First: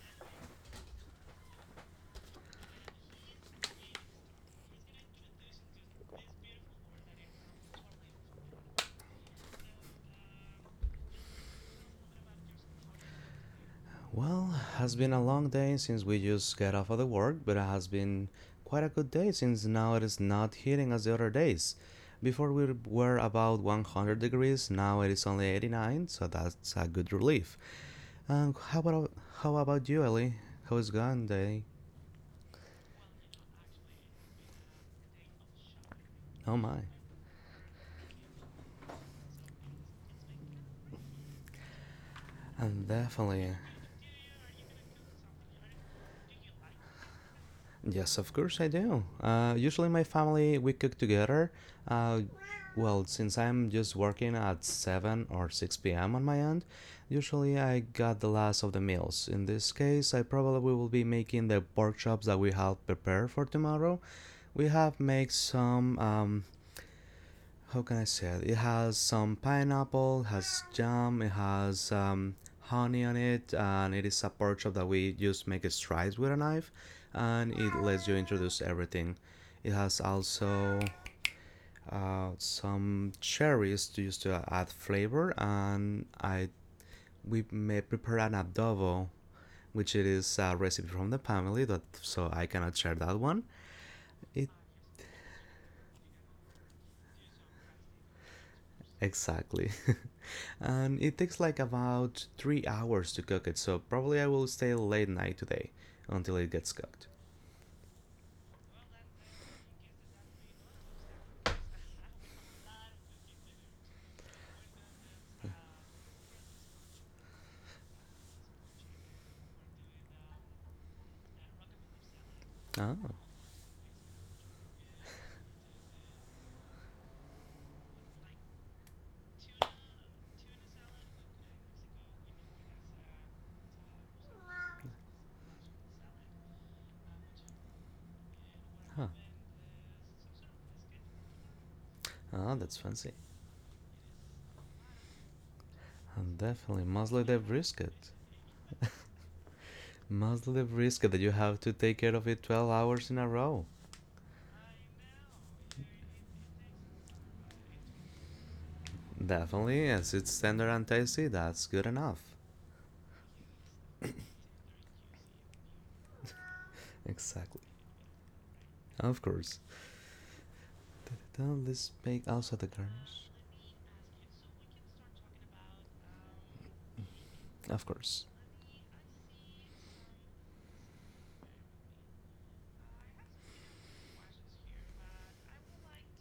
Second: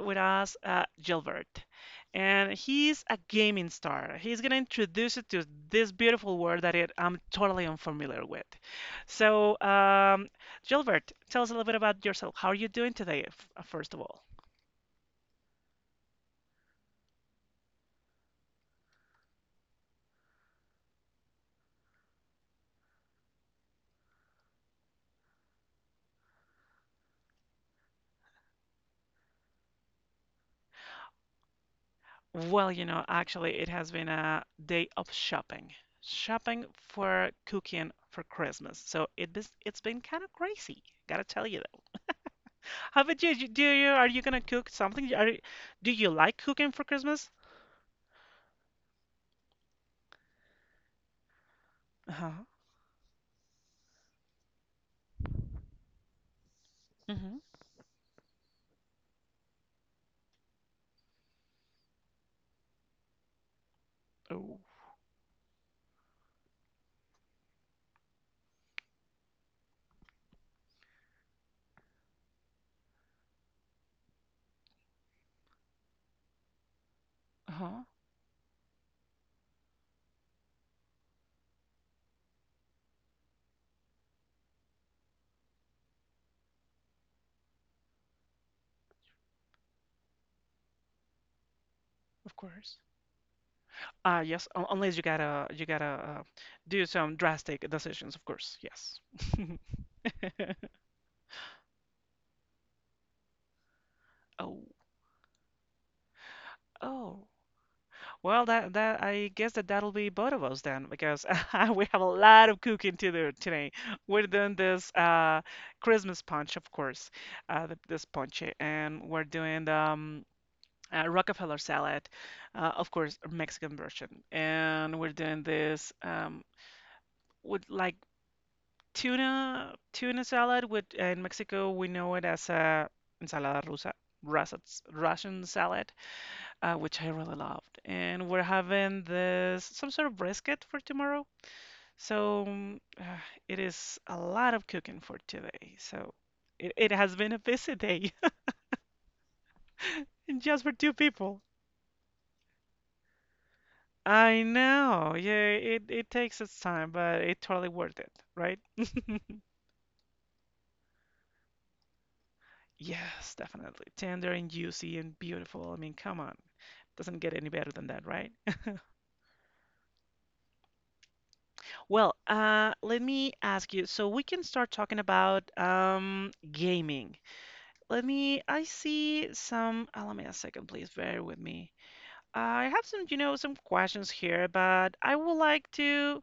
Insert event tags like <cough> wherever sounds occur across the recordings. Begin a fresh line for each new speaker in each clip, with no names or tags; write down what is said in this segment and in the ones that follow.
with us, Gilbert. And he's a gaming star. He's going to introduce you to this beautiful word I'm totally unfamiliar with. So, Gilbert, tell us a little bit about yourself. How are you doing today, first of all?
Well, has been a long day since we just got off of the work, but it has been quite a good day since now it is not heating as the other days. Before we were about 100 degrees, now it is only 89, so that's a good relief. And how about you, Ellie? How is going day?
Well, actually, it has been a day of shopping.
Oh
Shopping
my.
for cooking for Christmas. So it's been kind of crazy, gotta tell you.
And
How about you?
definitely,
Do you Are you gonna cook something? Do you like cooking for Christmas?
yes, of course I do. Usually, my family we cook together. Uh,
Uh-huh.
well, since I'm just working at 7 or 6 p.m. on my end,
Mm-hmm.
usually I got the last of the meals. In this case, I probably will be making the pork chops that we have prepared for tomorrow.
Oh,
We have made some how can I say it? It has some pineapple, has jam, it has honey on it, and it is a portrait that we just make strides with a knife, and it
uh-huh.
lets you introduce everything. It has also some cherries to use to add flavor, and I we may prepare an adobo, which it is a recipe from the family that so
Of
I cannot
course.
share that one.
Ah, yes.
It
Unless you gotta uh, do some drastic decisions, of course. Yes.
Exactly. <laughs>
<laughs>
And it takes like about 3 hours to cook it, so probably I will
Oh,
stay late night today until it gets cooked.
oh. Well, that I guess that that'll be both of us then, because <laughs> we have a lot of cooking to do today. We're doing this Christmas punch, of course, this punch, and we're doing the Rockefeller salad, of
Oh,
course, Mexican version. And we're doing this with like tuna salad. With in Mexico, we know it as a ensalada rusa, Russets, Russian salad, which I really loved. And we're having
huh.
this some sort of brisket for tomorrow. So
Oh, that's fancy.
it is a lot of cooking for today. So
And
it,
definitely,
it has
mostly
been a
the
busy
brisket.
day <laughs>
Mostly
just
the
for two
brisket that you
people.
have to take care of it 12 hours in a row.
I know. Yeah, it takes its time, but it totally worth it, right?
Definitely, as it's tender and tasty, that's good enough.
Yes, definitely. Tender and juicy and beautiful. I mean, come on. Doesn't get any
Exactly.
better than that, right?
Of course. Don't this
Well,
bake also the
let
garnish?
me ask you. So we can start talking about gaming.
Of
Let
course.
me. I see some. Let me a second, please. Bear with me. I have some, some questions here, but I would like to,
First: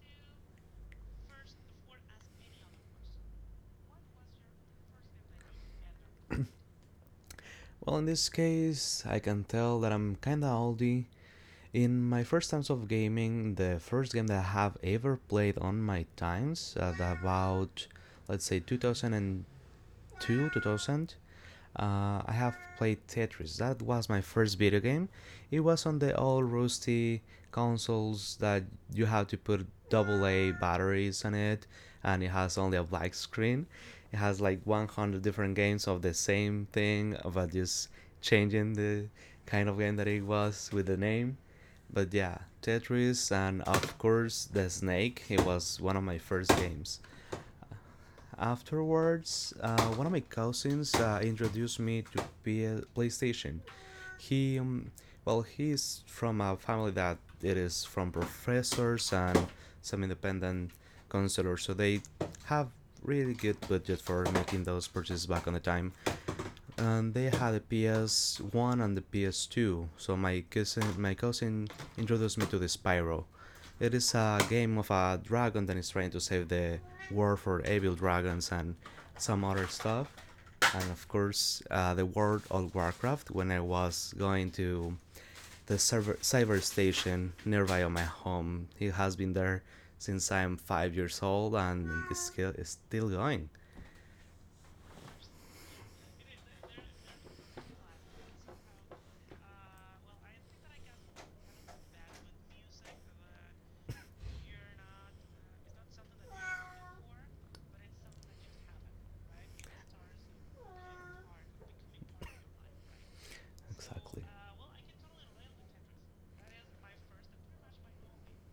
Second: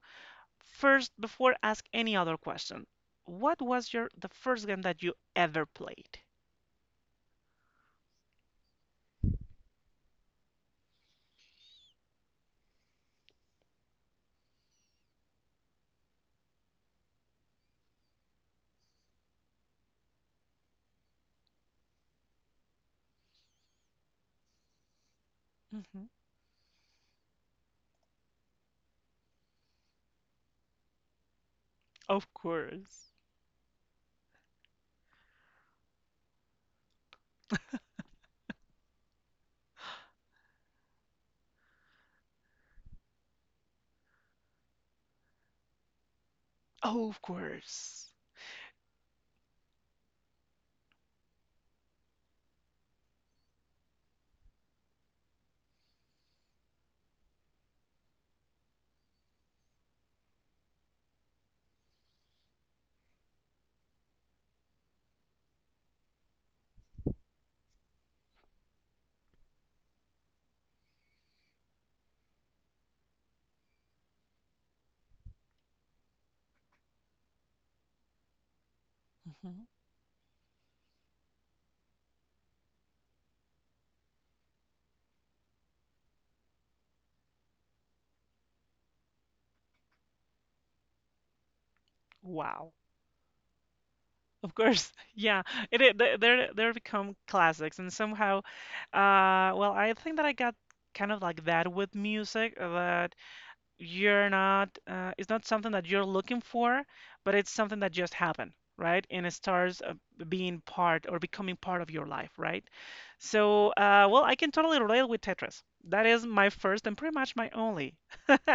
first, before I ask any other question, what was your the first game that you ever played?
Well, in this case, I can tell that I'm kinda oldie. In my first times of gaming, the first game that I have ever played on my times at about let's say 2002, 2000, I have played Tetris. That was my first video game. It was on
Hmm.
the old rusty consoles that you have to put double A batteries on it, and it
Of
has only a
course.
black screen. It has like 100 different games of the same thing, but just changing the kind of game that it was with the name. But yeah, Tetris, and of course, The Snake. It was one of my first games.
Oh, of course.
Afterwards, one of my cousins introduced me to PlayStation. He, well, he's from a family that it is from professors and some independent counselors, so they have really good budget for making those purchases back on the time, and they had a PS1 and the PS2. So my cousin introduced me to the Spyro. It is a game of a dragon that is trying to save the world for evil dragons and some
Hmm.
other stuff. And of course, the World of Warcraft. When I was going to the server cyber station nearby on my home, it has been there since I'm 5 years old, and it's still,
Wow.
it's still going.
Of course. <laughs> Yeah. It they- they're become classics and somehow, well, I think that I got kind of like that with music, that you're not it's not something that you're looking for, but it's something that just happened, right? And it starts, being part or becoming part of your life, right? So, well,
Exactly.
I can totally relate with Tetris, that is my first and pretty much my only <laughs>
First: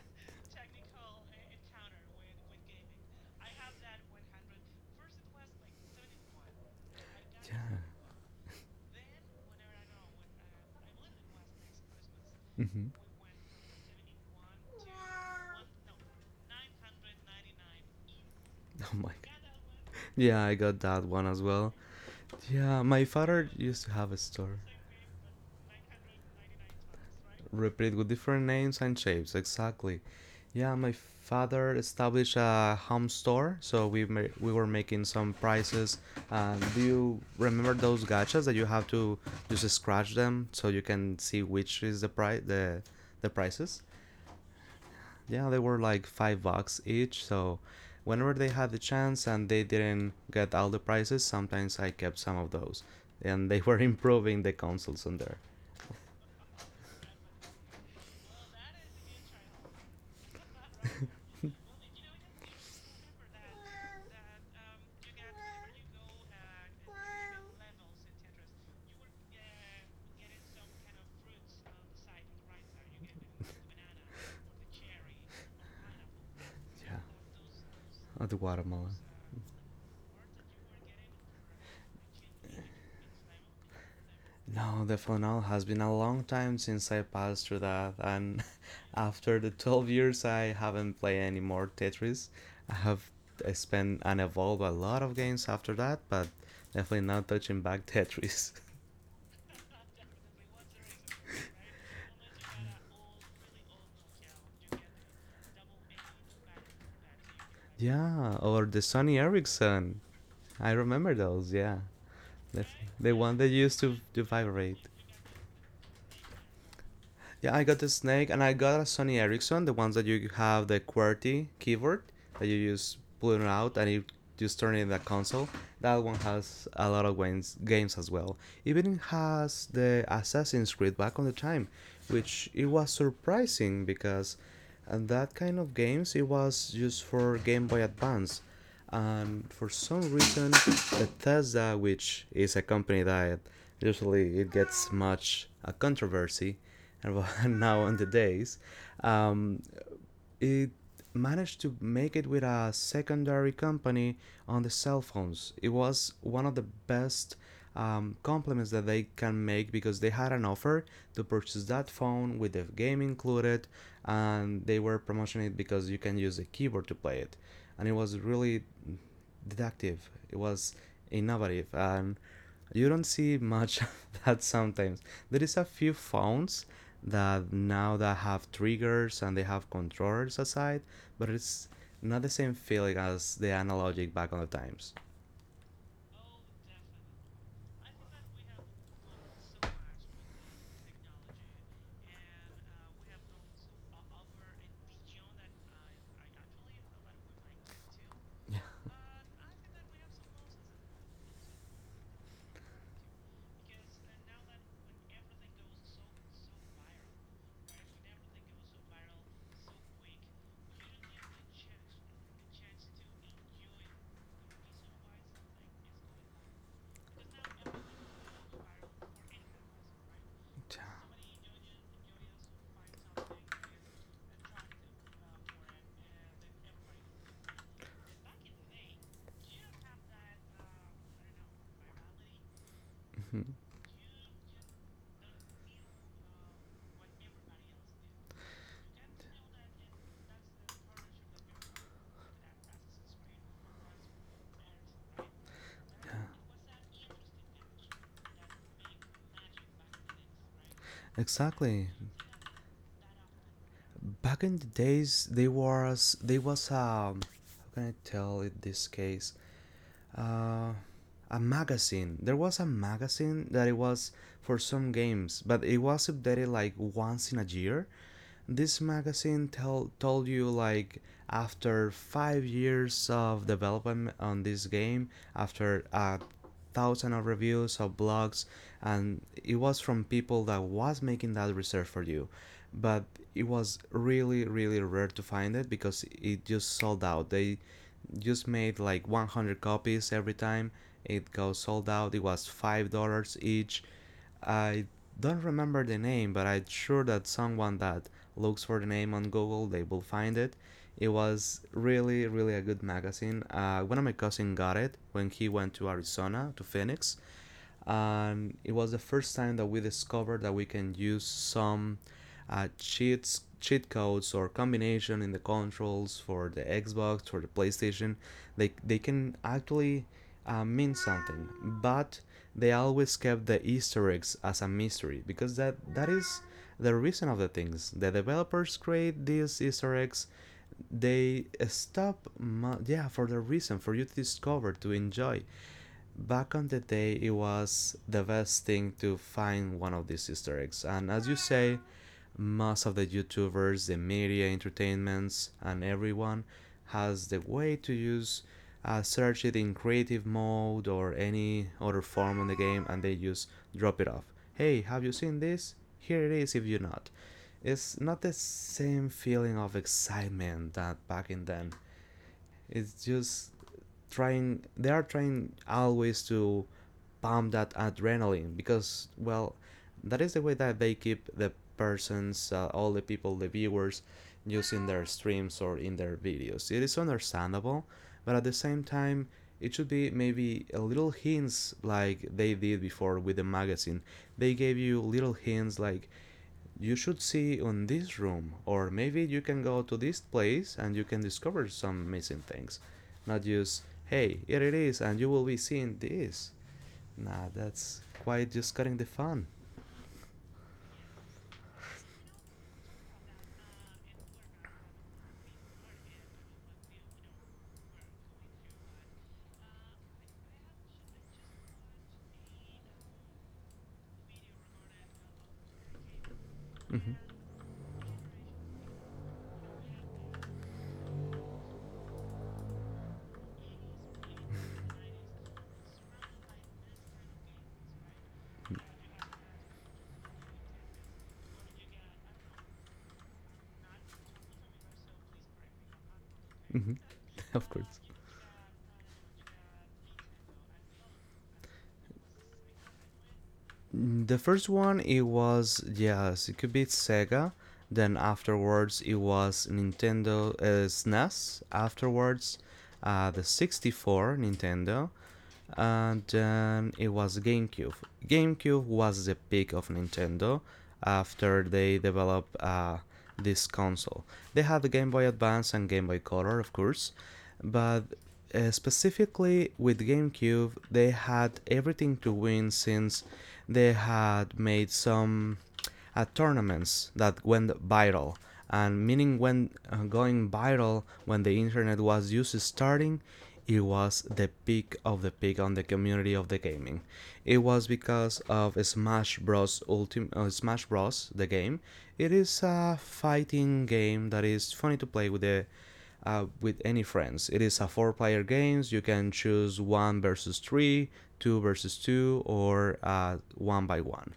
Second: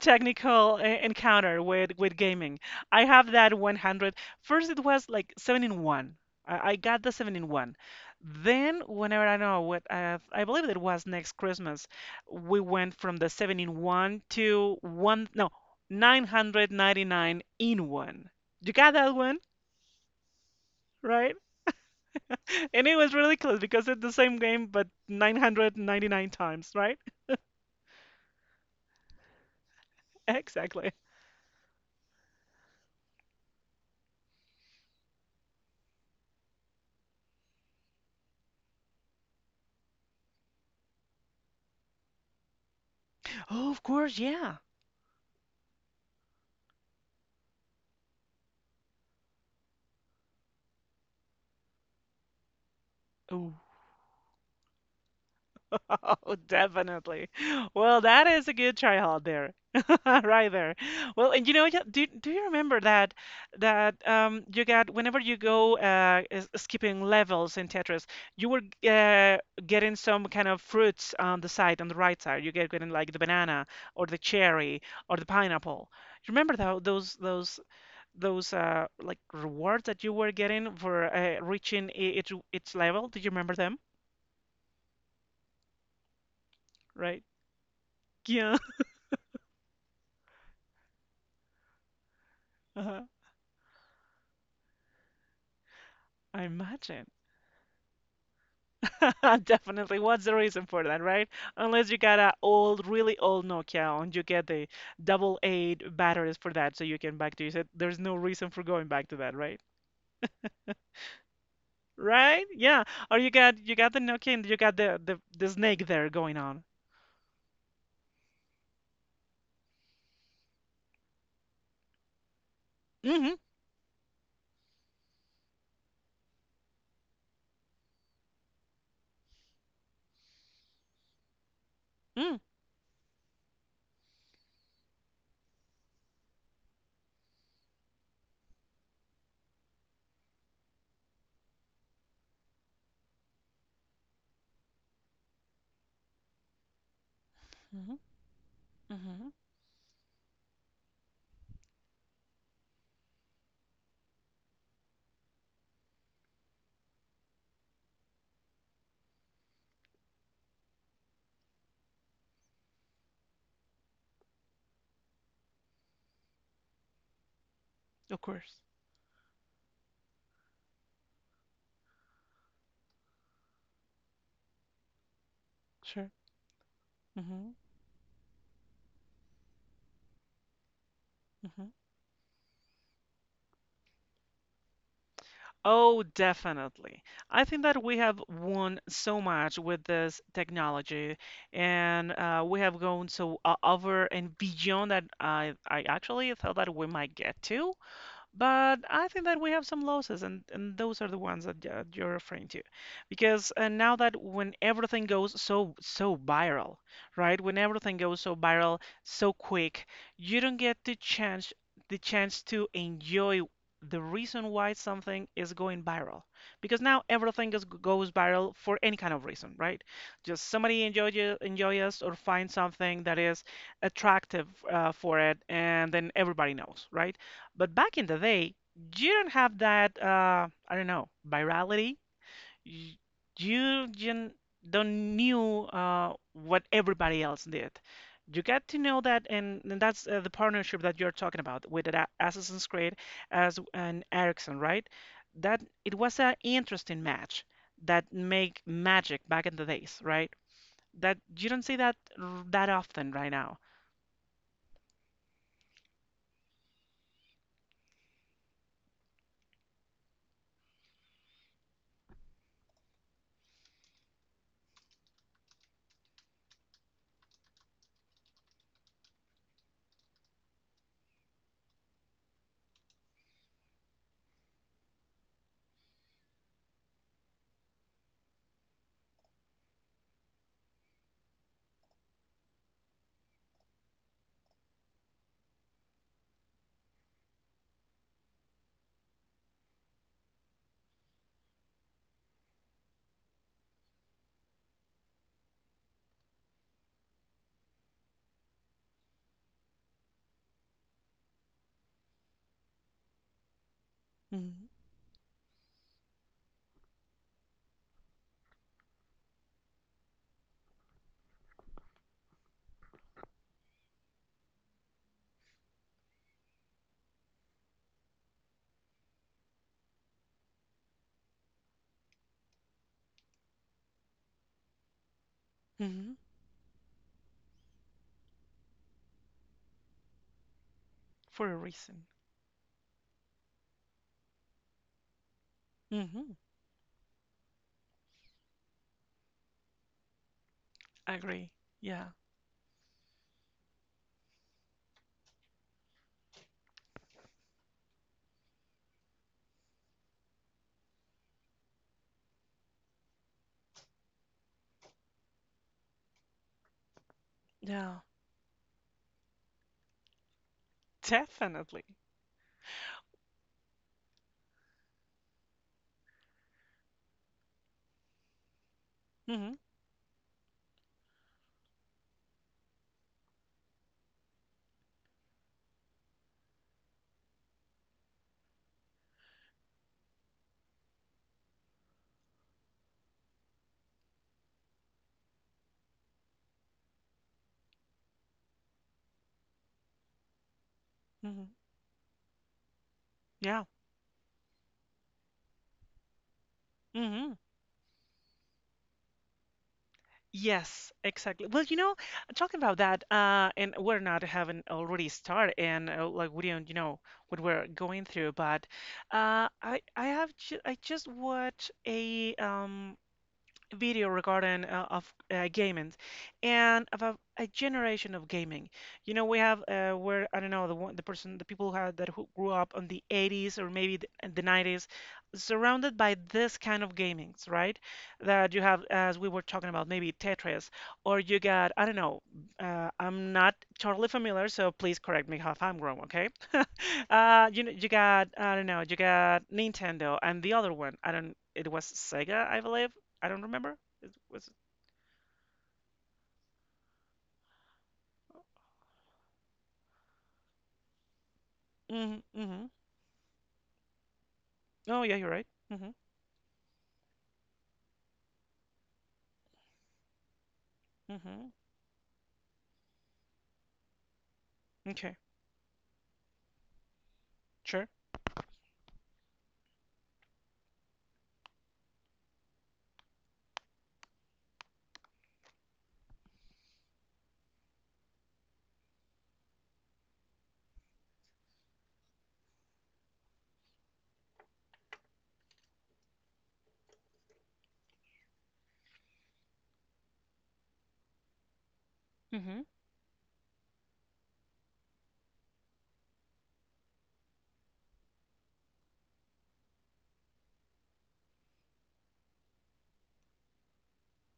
technical encounter with gaming. I have that 100. First it was like 7 in 1. I got the 7 in 1.
Yeah.
Then, whenever I know what, I believe it was next Christmas, we
Hmm.
went from the seven in one to one, no, 999 in one. You
<laughs>
got
Oh my
that one,
god. Yeah, I got that one
right?
as well. Yeah,
And it
my
was really
father
close,
used
because
to
it's the
have a
same
store.
game, but 999 times, right? <laughs>
Repeat with different names and shapes, exactly. Yeah,
Exactly.
my father established a home store, so we were making some prices. Do you remember those gachas that you have to just scratch them so you can see which is the price the
Oh,
prices?
of course, yeah.
Yeah, they were like $5 each. So whenever they had the chance and they didn't get all the prices, sometimes I kept some of those. And
Oh.
they were <laughs> improving the consoles on there.
<laughs> Oh, definitely. Well, that is a good try hard there. <laughs> Right there. Well, and yeah, do you remember that you got, whenever you go skipping levels in Tetris, you were uh getting some kind of fruits on the side, on the right side. You get getting like the banana or the cherry or the pineapple. You remember tho-
Yeah.
those those
Oh, the
those
watermelon.
like rewards that you were getting for reaching its each level? Do you remember them?
No, the funnel has been a long time since I
Right?
passed through that, and
Yeah.
<laughs> after the 12 years, I haven't played any more Tetris. I have
<laughs>
spent and evolved a lot of games after that, but
I
definitely
imagine.
not touching back Tetris. <laughs>
<laughs> Definitely. What's the reason for that, right? Unless you got a old, really old Nokia and you get the double eight batteries for that, so you can back to use it. There's no
Yeah,
reason for
or the
going back to
Sony
that, right?
Ericsson. I remember those. Yeah,
Right?
the,
Yeah.
the
Or you
one that
got you
used
got
to
the
to
Nokia and you got
vibrate.
the snake there going on.
Yeah, I got the Snake and I got a Sony Ericsson, the ones that you have the QWERTY keyboard that you use
Mm-hmm.
pulling out and it just turning the console. That one has a lot of games as well. Even has the Assassin's Creed back on the time,
Mm-hmm.
which it was surprising because and that kind of games it was just for Game Boy Advance. And for some reason, Bethesda, which is a company that usually it gets much a controversy, and <laughs> now
Hmm.
on the days,
Hmm.
um, it managed to make it with a secondary company on the cell phones. It was one of the best compliments that they can make because they had an offer to purchase that phone with the game included, and they were promoting it because you can use a keyboard to play it, and it was
Of course.
really deductive. It was innovative, and you don't see much <laughs> of that sometimes. There is a few
Sure.
phones
Mm-hmm.
that now that have triggers and they have controllers aside, but
Mm-hmm.
it's not the same feeling as the analogic back on the times.
Oh, definitely. I think that we have won so much with this technology, and, we have gone so, over and beyond that I actually thought that we might get to.
Yeah.
But I think that we have some losses, and those are the ones that, you're referring to. Because, now that, when everything goes so viral, right? When everything goes so viral so quick, you don't get the chance, the chance to enjoy the reason why something is going viral. Because now everything is, goes viral for any kind of reason, right? Just somebody
<laughs>
enjoy us or find something that is attractive, for it, and then everybody knows, right? But back in the day, you don't have that, I don't know, virality. Y- You didn't- don't knew, what everybody else did. You got to know that, and that's, the partnership that you're talking about with the Assassin's Creed as an Ericsson, right? That it was an interesting match, that make magic back in the days, right? That you don't see
Exactly.
that often right now.
Back in the days, they was. How can I tell it this case? uh, a magazine. There was a magazine that it was for some games, but it was updated like once in a year. This magazine tell told you like after 5 years of development on this game, after a thousand of reviews of blogs, and it was from people that was making that research for you, but it was really really rare to find it because it just sold out. They just made like 100 copies every time it got sold out. It was $5 each. I don't remember the name, but I'm sure that someone that looks for the name on Google, they will find it. It was really really a good magazine. One of my cousin
Hmm.
got it when he went to Arizona to Phoenix, and it was the first time that we discovered that we can use some cheat codes or combination in the controls for the Xbox for the PlayStation. They can actually mean something, but they always kept the Easter eggs as a mystery because that
Hmm.
is the reason of the things the developers create these Easter eggs. They
For a reason.
stop. Yeah, for the reason for you to discover, to enjoy.
Hmm.
Back on the day, it was the best thing to find one of these Easter eggs. And
I
as you
agree.
say,
Yeah.
most of the YouTubers, the media, entertainments, and everyone has the way to use search it in creative mode or any other form on the game, and they just drop it off. Hey, have you seen this? Here it is if you're not.
Yeah,
It's not the same feeling of excitement that back in then.
definitely.
It's just trying. They are trying always to pump that adrenaline because,
Hmm.
well, that is the way that they keep the persons, all the people, the viewers, using their streams or in their videos. It is understandable, but at the same time, it should be maybe a little hints like they did before with the magazine. They gave you little hints like you should see on this room, or maybe you can go to this place and you can
Hmm.
discover some missing things. Not
Yeah.
just, hey, here it is, and you will be seeing this.
Hmm.
Nah, that's quite just cutting the fun.
Yes, exactly. Well, talking about that, and we're not having already started, and, like we don't, what we're going through, but, I have ju I just watched a video regarding, of, gaming, and
Mm-hmm.
about a generation of gaming. We have, where I don't know, the one, the person, the people who had that, who grew up on the 80s or maybe the 90s, surrounded by this kind of gamings, right? That you have, as we were talking about, maybe Tetris or you got, I don't know. I'm not totally familiar, so please correct me if I'm wrong, okay? <laughs>
Mm-hmm. <laughs> Of
You
course.
got, I don't know, you got Nintendo and the other one. I don't. It was Sega, I believe. I don't remember. It
The
was.
first one, it was, yes, it could be Sega. Then afterwards, it was Nintendo, SNES.
Mm hmm. Mm
Afterwards,
hmm.
the 64
Oh,
Nintendo.
yeah, you're right. Mm hmm.
And then it was GameCube. GameCube was the peak of Nintendo
Mm hmm.
after they developed this console. They had the Game
Okay.
Boy Advance and Game Boy Color, of course,
Sure.
but specifically with GameCube, they had everything to win since they had made some tournaments that went viral. And meaning when going viral, when the internet was just starting, it was the peak of the peak on the community of the gaming. It was because of Smash Bros. Ultimate, Smash Bros. The game. It
Mm hmm.
is a fighting game that is funny to play with the with any friends. It is a four player games. You can choose one versus three, two versus two, or one by one.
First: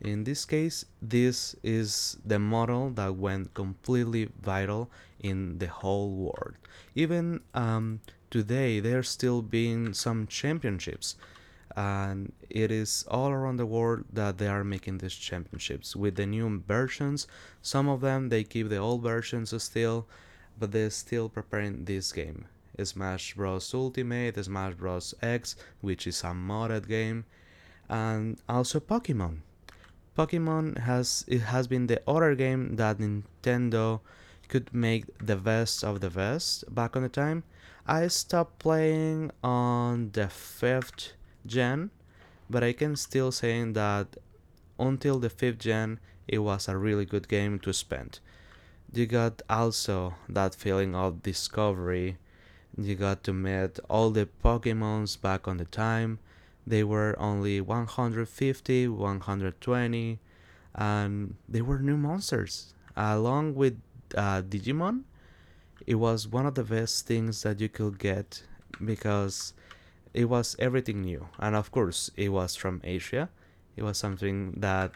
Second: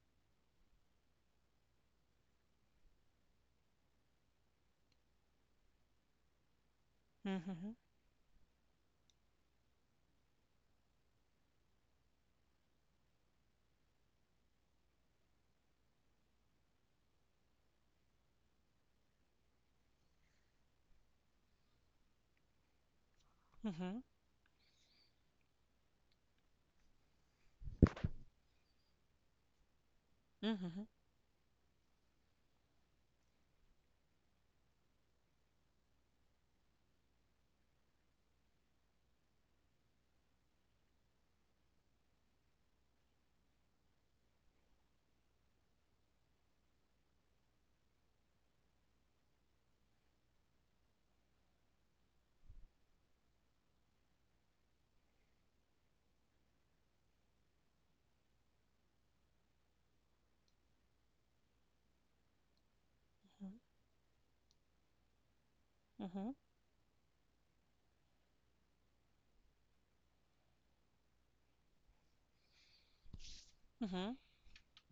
In this case, this is the model that went completely viral in the whole world. Even
Mm hmm.
today, there's still been some championships, and it is all around the world that they are making these championships with the new versions. Some of them they keep the old versions still, but they're still preparing this game, Smash
Mm
Bros.
hmm.
Ultimate, Smash Bros. X, which is a modded game, and also pokemon
Mm
Pokemon
hmm.
has been the other game that Nintendo could make the best of the best back on the time. I stopped playing on the fifth gen, but I can still say that until the fifth gen, it was a really good game to spend. You got also that feeling of discovery. You got to meet all the Pokemons back on the time. They were only 150, 120, and they were new monsters, along
Mm
with Digimon. It was
hmm.
one of the best things that you could get because it was everything new. And of course, it was from Asia. It
Mm
was
hmm.
something that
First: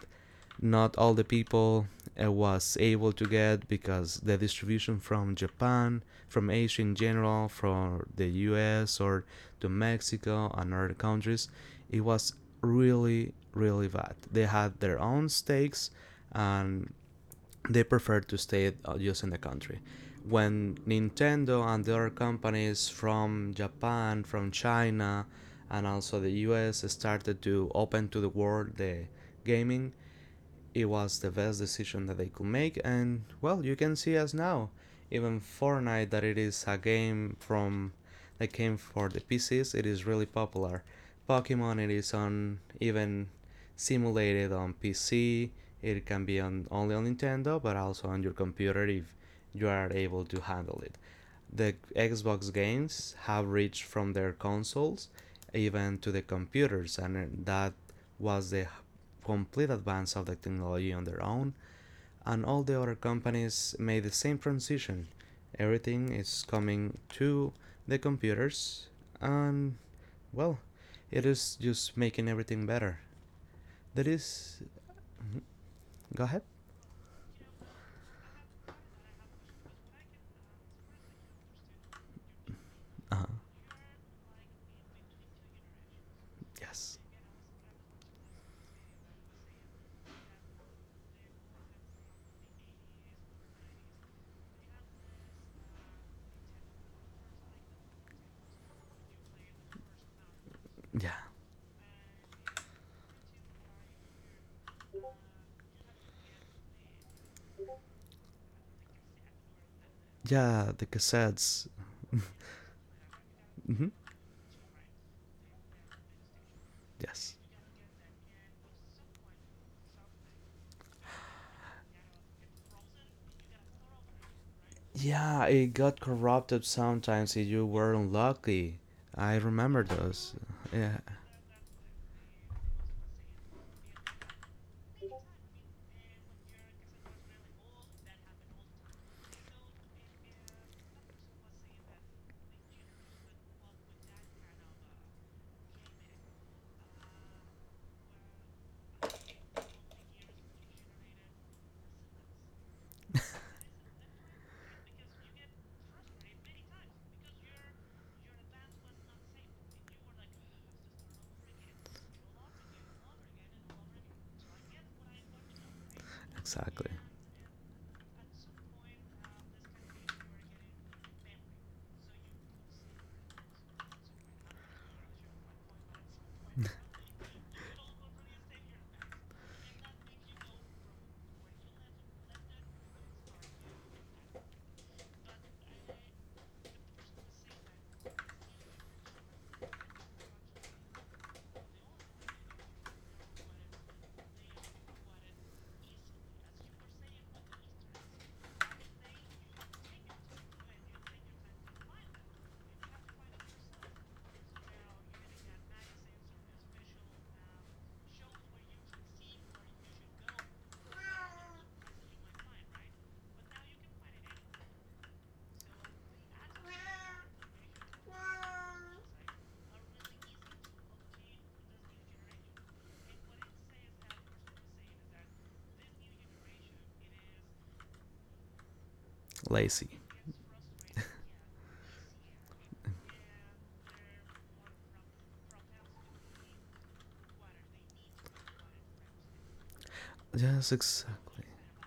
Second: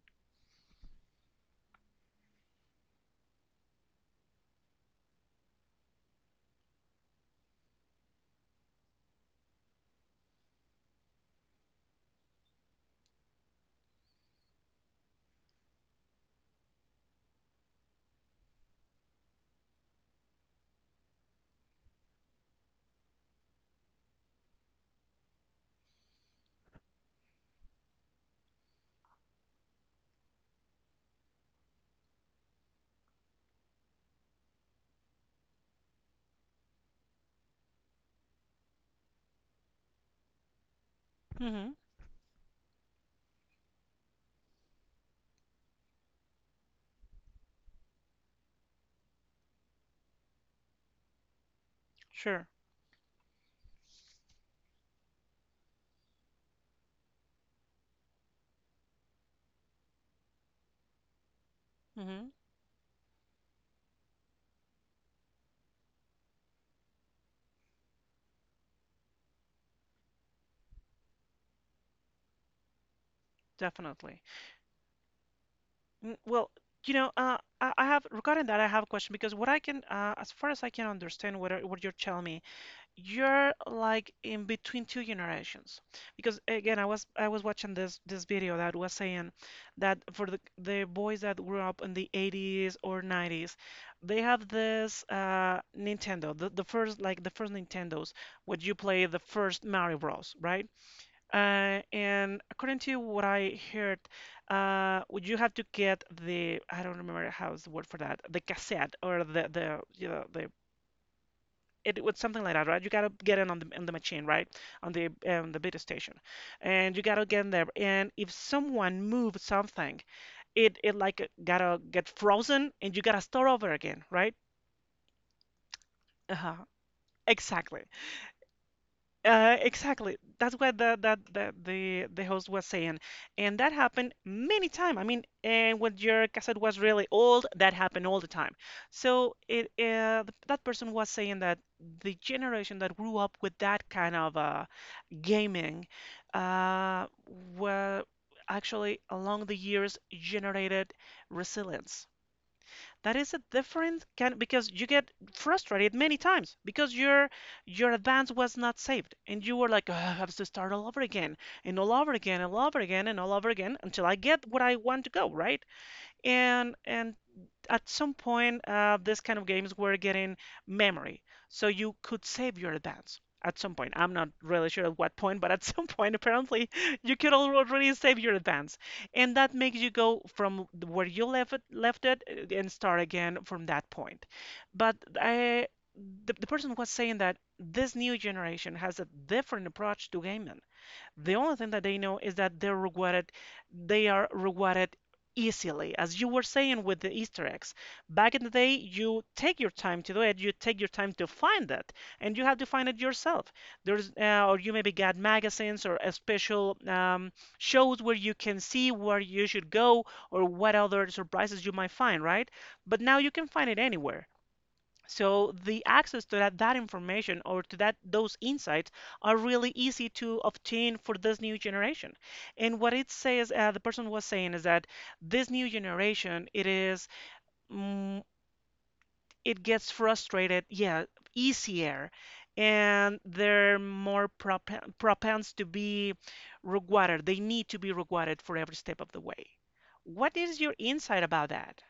not all the people was able to get because the distribution from Japan, from Asia in general, from the US or to Mexico and other countries, it was really, really bad. They had their own stakes, and they prefer to stay just in the country. When Nintendo and the other companies from Japan, from China, and also the US started to open to the world the gaming, it was the best decision that they could make, and well, you can see us now. Even Fortnite, that it is a game from that came for the PCs, it is really popular.
Mm-hmm.
Pokemon, it is on even simulated on PC. It can be on only on Nintendo, but also on your computer if you are able to handle it. The
Sure.
Xbox games have reached from their consoles even to the computers, and that was the complete advance of the technology on their own.
Mm-hmm.
And all the other companies made the same transition. Everything is coming to the computers, and well, it is just making everything better. That
Definitely.
is. Go ahead.
Well, I have a question, because what I can, as far as I can understand, what you're telling me,
Uh,
you're like in between two generations, because again i
yes.
was i was watching this video that was saying that for the boys that grew up in the 80s or 90s, they have this Nintendo, the first, like the first Nintendos, what you play, the first Mario Bros, right?
Yeah.
And according to what I heard, would you have to get the, I don't remember how's the word for that, the cassette or the, the,
Yeah, the cassettes.
it was something like that, right? You gotta get in on the on
Hmm.
the machine, right? On the beta station, and you gotta
Yes.
get in there. And if someone moves something, it like gotta get frozen, and you gotta start over again, right?
Yeah, it got
Uh-huh.
corrupted sometimes if you
Exactly.
were unlucky. I remember
Exactly.
those.
That's what the,
Yeah,
the the the the host was saying, and that happened many times. I mean, and when your cassette was really old, that happened all the time. So it that person was saying that the generation that grew up with that kind of, gaming, uh, were actually along the years generated resilience. That is a different kind, because you get frustrated many times, because your advance was not saved, and you were like, "Ugh, I have to start all over again and all over again and all over again and all over again until I get what I want to go, right?" And
exactly.
and at some point, this kind of games were getting memory, so you could save your advance. At some point, I'm not really sure at what point, but at <laughs> some point, apparently, you could already save your advance, and that makes you go from where you left it, and start again from that point. But, the person was saying that this new generation has a different approach to gaming. The only thing that they know is that they're rewarded, they are rewarded easily. As you were saying with the Easter eggs, back in the day, you take your time to do it, you take your time to find it, and you have to find it yourself. Or you maybe get magazines or a special shows where you can see where you should go, or what other surprises you might find, right? But now you can find it anywhere. So the access to that, that information or to that, those insights, are really easy to obtain for this new generation. And what it says, the person was saying, is that this new generation, it is, mm, it gets
Lazy.
frustrated, yeah, easier, and they're more propense to be rewarded. They need to be rewarded for every step of the way. What is
Yes,
your insight
exactly.
about that?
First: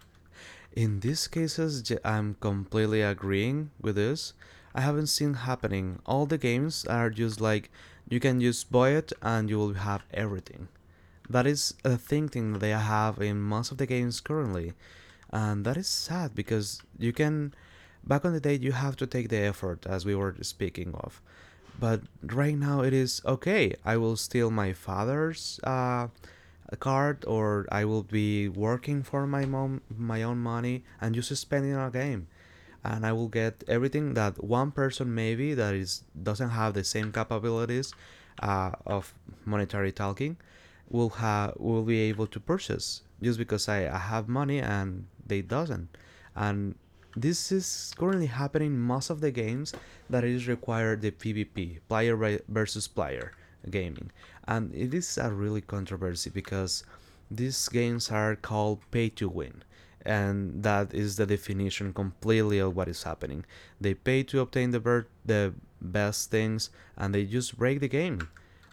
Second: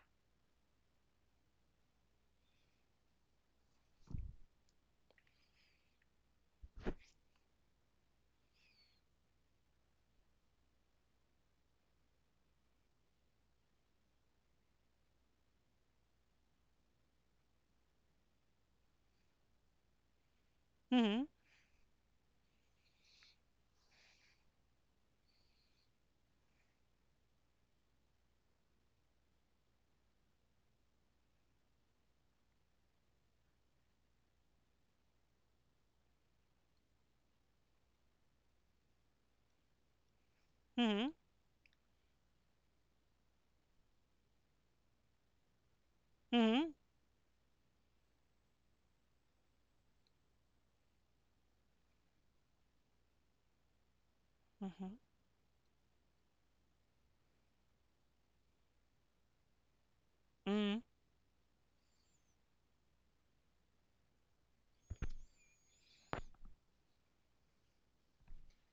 In these cases, I'm completely agreeing with this. I haven't seen happening. All the games are just like you can just buy it and you will have everything. That is a thinking they have in most of the games currently, and that is sad because you can. Back on the day, you have to take the effort, as we were speaking of.
Hmm.
But right now, it is okay. I will steal my father's card, or I will be working for my mom, my own money, and just spending on a game, and I will get everything that one person maybe that is doesn't have the same capabilities of monetary talking
Hmm.
will be able to purchase just because I have money and they doesn't.
Hmm.
And this is currently happening most of the games that is require the PvP versus player gaming, and
Hmm.
it is a really controversy because these games are called pay to win, and
Hmm.
that is the definition completely of what is happening. They pay to obtain the best things, and they just break the game.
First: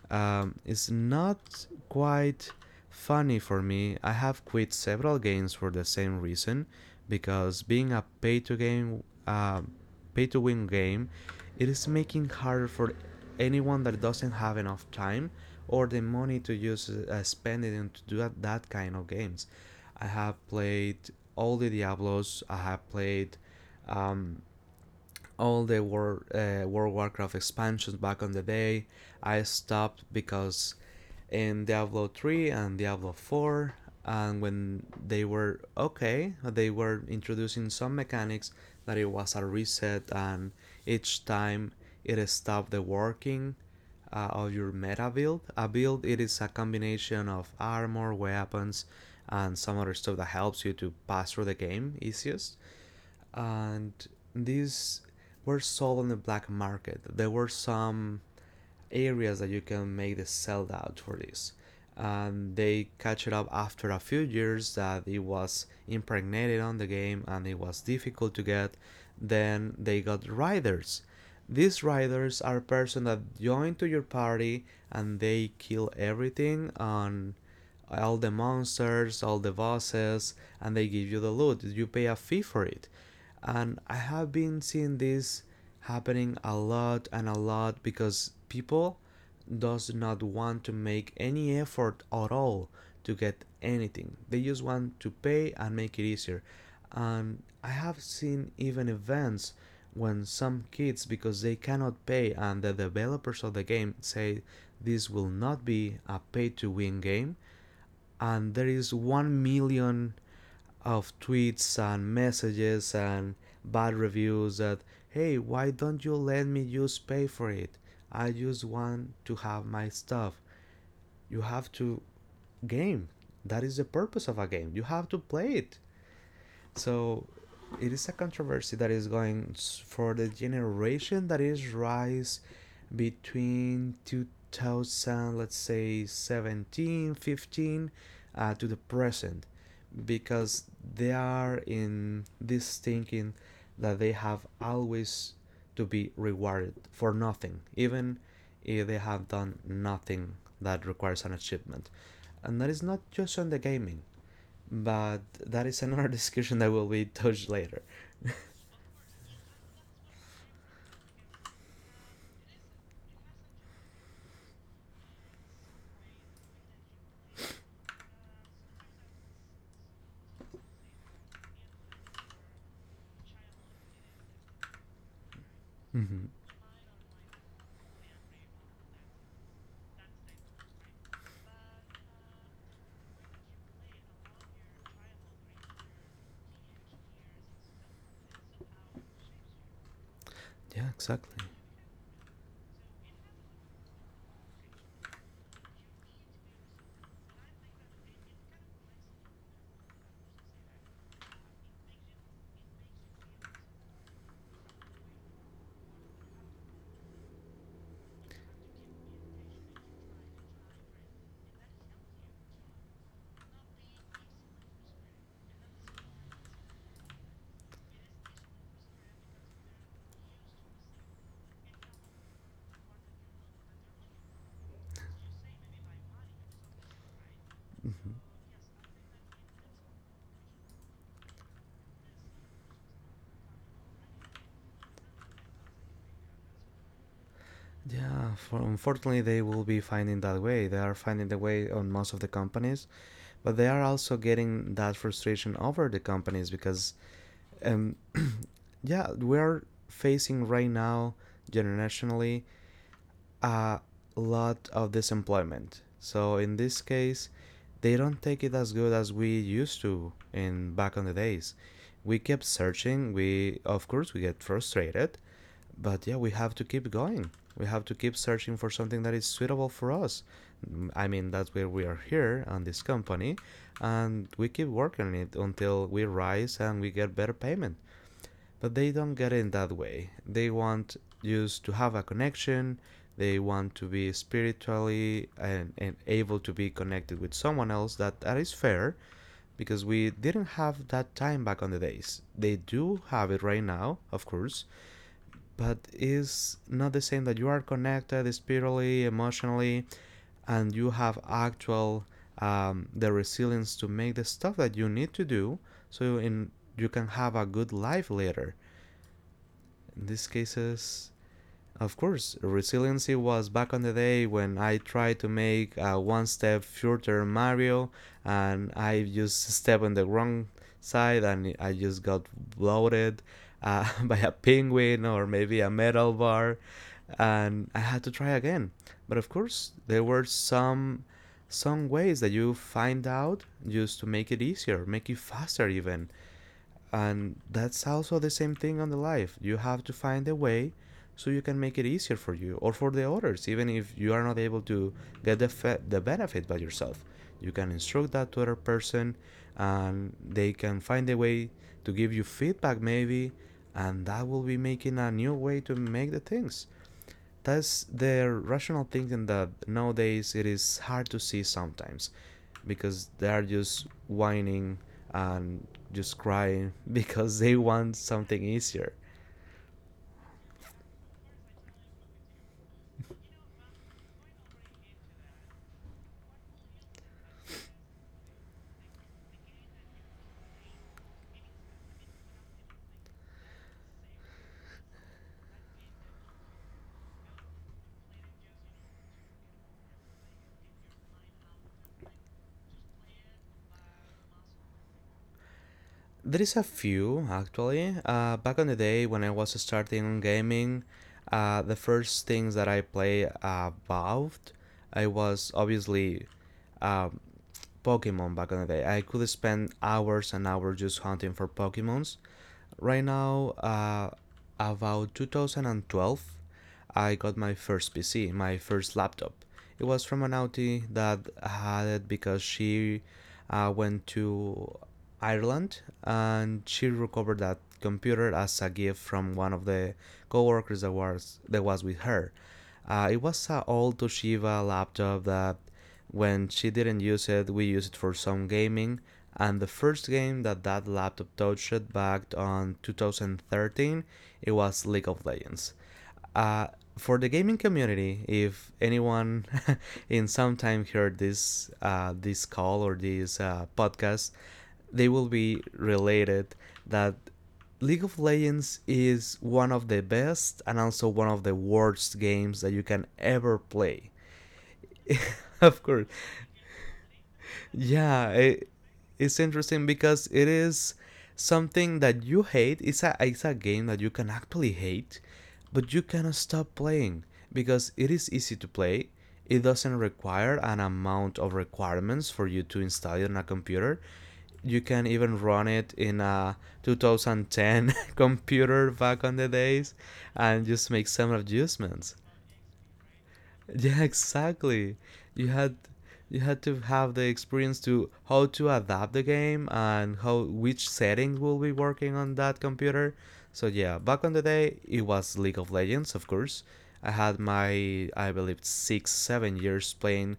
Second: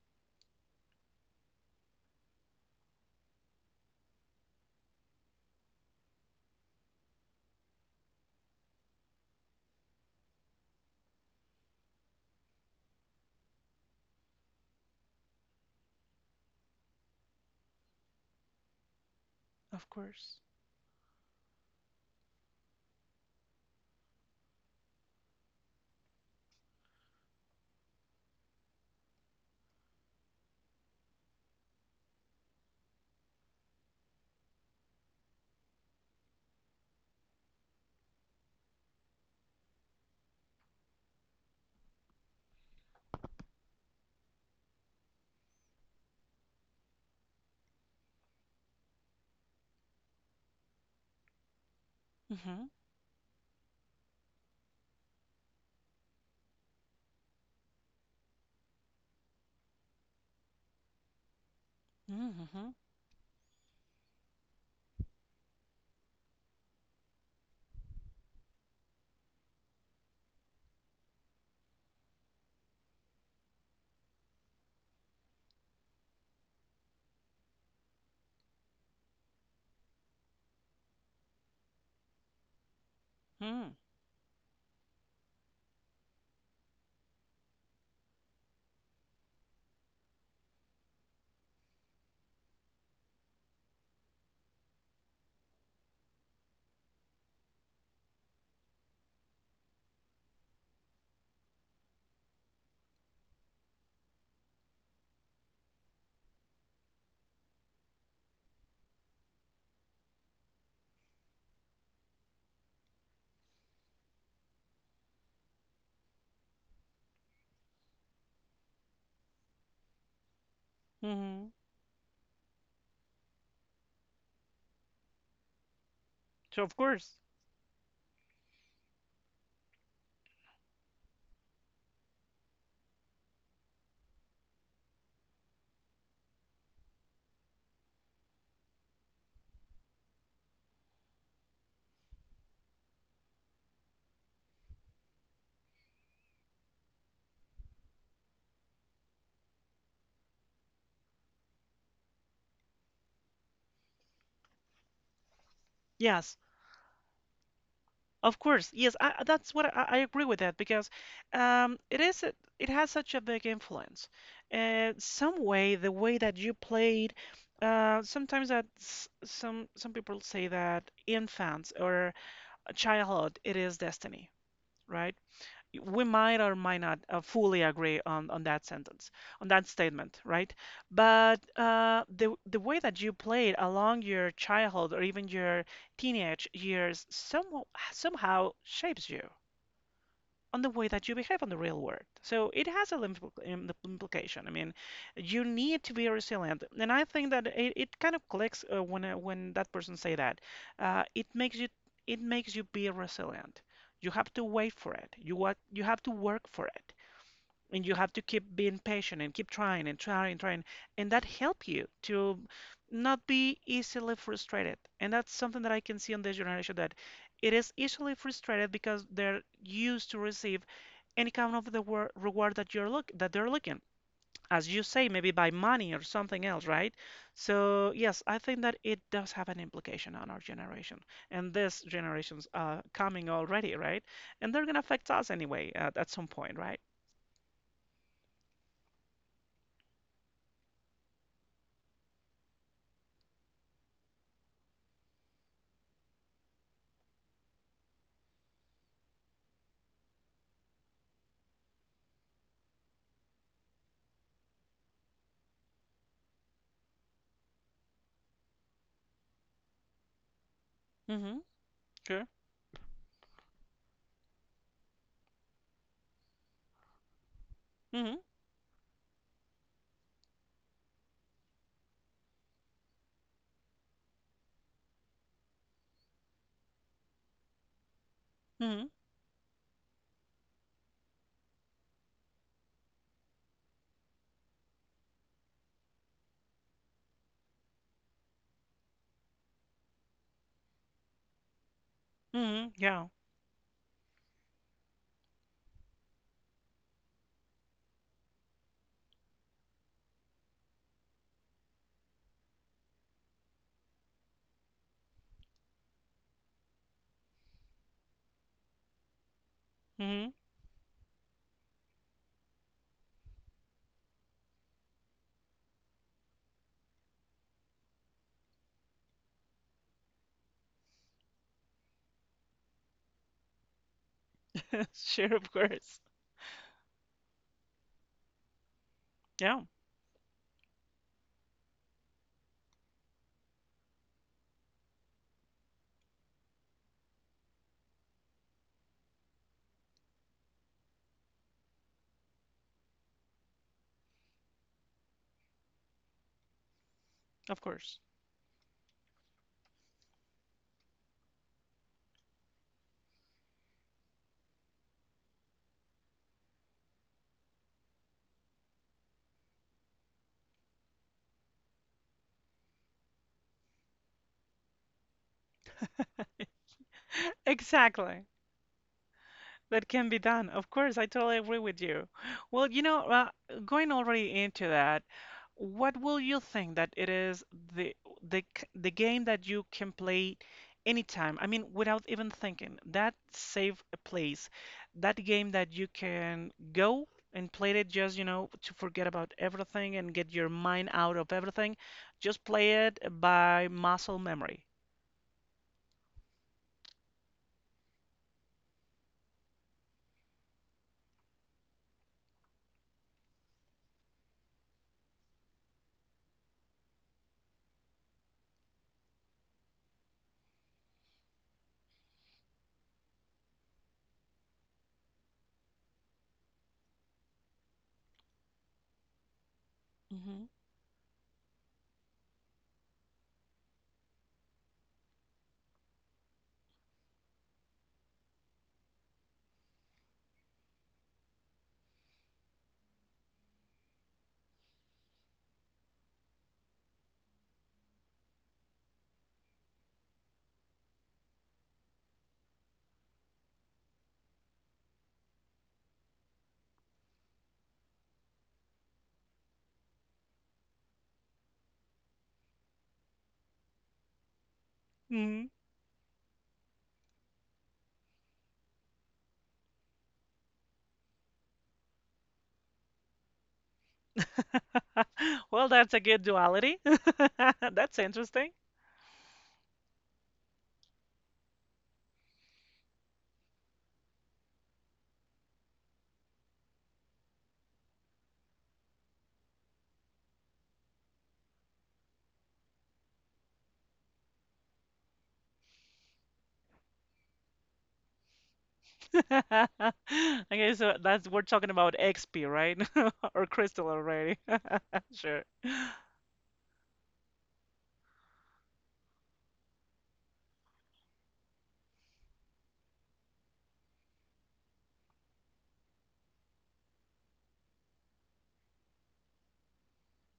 Is not quite funny for me. I have quit several games for the same reason, because being a pay to win game, it is making harder for anyone that doesn't have enough time or the money to use spend it into do that kind of games.
Of
I have
course.
played all the Diablos. I have played um, all the World of Warcraft expansions back on the day. I stopped because in Diablo 3 and Diablo 4, and when they were okay, they were introducing some mechanics that it was a reset, and each time it stopped the working of your meta build. A build it is a combination of armor, weapons, and some other stuff that helps you to pass through the game easiest,
Mm-hmm.
and these were sold on the black market. There were some areas that you can make the sell out for this. And
Mm-hmm.
they catch it up after a few years that it was impregnated on the game and it was difficult to get. Then they got riders. These riders are person that join to your party, and they kill everything on all the monsters, all the bosses, and they give you the loot. You pay a fee for it.
Mm-hmm.
And I have been seeing this happening a lot and a lot because people does not want to make any effort at all to get anything. They just want to pay and make it easier. And I have seen even events when some kids, because they cannot pay and the developers of the game say this will not be a pay to win game, and there is 1 million of tweets and messages and bad reviews that, hey, why don't you let me just pay for it, I just want to have my stuff. You
Mm-hmm.
have to game, that is the purpose of a game, you have to play it.
So of course,
So it is a controversy that is going for the generation that is rise between 2000, let's say 17, 15, 15, to the present, because they are in this thinking that they have always to be rewarded for nothing even if they have done nothing that requires an achievement. And that is not just on the gaming, but that is another <laughs>
yes,
discussion that will be touched later.
of course, yes. That's what I agree with that because um, it is a- it has such a big influence. Some way, the way that you played, sometimes that some people say that infants or childhood, it is destiny, right? We
Mm-hmm.
might or might not fully agree on that sentence, on that statement, right? But the way that you played along your childhood or even your teenage years somehow shapes you on the way
Yeah,
that you
exactly.
behave on the real world. So it has a implication. I mean, you need to be resilient, and I think that it kind of clicks when when that person say that. Uh, it makes you it makes you be resilient. You have to wait for it. You What you have to work for it, and you have to keep being patient and keep trying and trying and trying, and that help you to not be easily frustrated. And that's something that I can see on this generation that it is easily frustrated because they're used to receive any kind of the reward that you're look that they're looking, as you say, maybe by money or something else, right? So yes, I think that it does have an implication on our generation and this generation's coming already, right? And they're gonna affect us anyway at some point, right?
Yeah, for, unfortunately, they will be finding that way. They are finding the way on most of the companies, but they are also getting that frustration over the companies because, um, <clears throat> yeah, we are facing right now generationally a lot of disemployment. So in this case, they don't take it as good as we used to in back on the
Mm-hmm.
days. We
Sure.
kept searching. We of course we get frustrated, but yeah, we have to keep going. We have to
Mm-hmm.
keep searching for something that is suitable for us. Mm, I mean, that's where we are here on this company, and we keep working on it until we rise and we get better payment, but
Mm-hmm.
they don't get in that way. They want just to have a connection. They want to be spiritually and able to be connected with someone else. That is fair because we didn't have that time back on the days. They
Mm-hmm.
do
Yeah.
have it right now, of course, but it's not the same that you are connected spiritually, emotionally, and you have actual the resilience to make the stuff that you need to do so in you can have a good life later in
Mm-hmm.
these cases. Of course, resiliency was back on the day when I tried to make a one step future Mario, and I just stepped on the wrong side and I just got bloated, <laughs> by a
<laughs>
penguin or
Sure, of
maybe a
course.
metal bar, and I had to try again. But of
Yeah,
course there were some ways that you find out just to make it easier, make it faster even. And that's also the same thing on the life. You have to find a way so you can make it easier for you or for the others, even if you are not able to get the benefit by yourself. You
of
can
course.
instruct that to other person, and they can find a way to give you feedback maybe, and that will be making a new way to make the things. Thus, their rational thinking that nowadays it is hard to see sometimes because they are just whining and just crying <laughs> because
<laughs>
they want
Exactly.
something easier.
That can be done. Of course, I totally agree with you. Well, going already into that, what will you think that it is the the game that you can play anytime? I mean, without even thinking. That safe place, that game that you can go and play it just, to forget about everything and get your mind out of everything. Just play it by muscle memory.
There is a few actually. Back on the day when I was starting gaming, the first things that I play about, I was obviously um, Pokemon. Back in the day, I could spend hours and hours just hunting for Pokemons. Right now, about 2012, I got my first PC, my first laptop. It was from an auntie that had it because she went to Ireland, and she recovered that computer as a gift from one of the coworkers that was with her. It was an old Toshiba laptop that, when she didn't use it, we used it for some gaming. And the first game that that laptop touched back on 2013, it was League of Legends. Uh, for the gaming community, if anyone <laughs> in some time heard this call or this podcast, they will
Hmm.
be related that League of Legends is one of the best and also one of the worst games that you can ever play.
<laughs>
<laughs>
Well,
Of
that's a
course,
good duality. <laughs> That's
yeah,
interesting.
it's interesting because it is something that you hate. It's a game that you can actually hate, but you cannot stop playing because it is easy to play. It doesn't require an amount of requirements for you to install it on a computer. You can even run it in a 2010 <laughs> computer back on the days
<laughs>
and
Okay,
just
so
make
that's
some
we're talking about
adjustments.
XP, right? <laughs> Or
<laughs>
crystal
Yeah,
already.
exactly.
<laughs> Sure,
You had you had to have the experience to how to adapt the game and how which settings will be working on that computer. So yeah, back on the day it was League of Legends, of course. I had my I believe six, 7 years playing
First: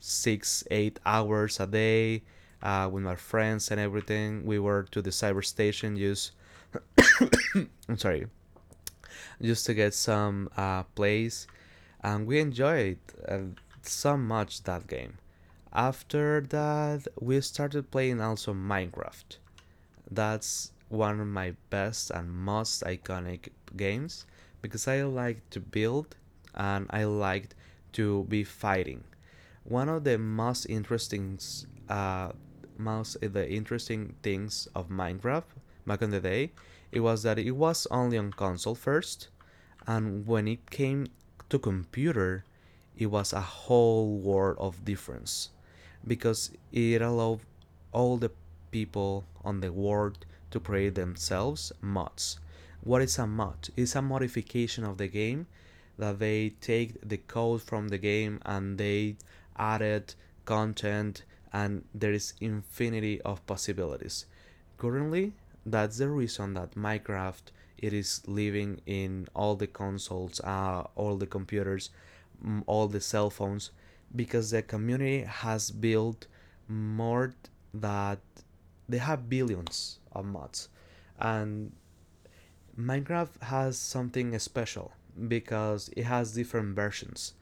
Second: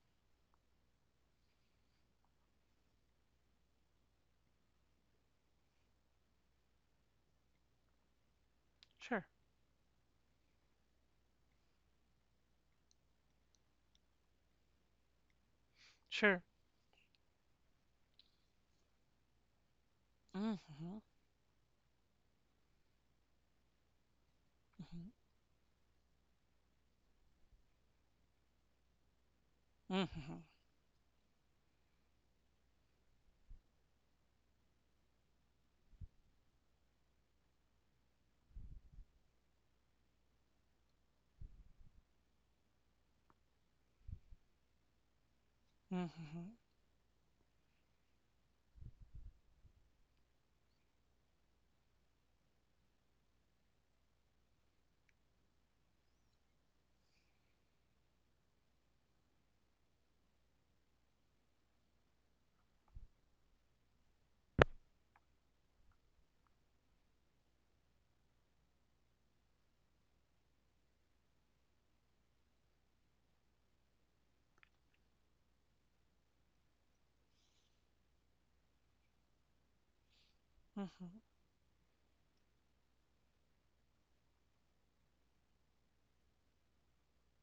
six, 8 hours a day, with my friends and everything. We were to the cyber station use I'm sorry,
sure,
just to get some plays, and we enjoyed uh, so much that game. After
sure.
that, we started playing also Minecraft. That's
Mhm,
one of my best and most iconic games because I like to build and I liked to be fighting. One of
mhm,
the
mhm,
most interesting, most the interesting things of Minecraft back in the day, it was that it was only on console first, and when it came to computer, it was a whole world of difference because
mhm,
it allowed all the people on the world to create themselves mods. What is a mod? It's a modification of the game that they take the code from the game and they added content, and there is infinity of possibilities. Currently, that's the reason that Minecraft it is living in all the consoles, all the computers, all the cell phones, because the community has built more that they have billions of mods,
mhm,
and Minecraft has something special because it has different versions.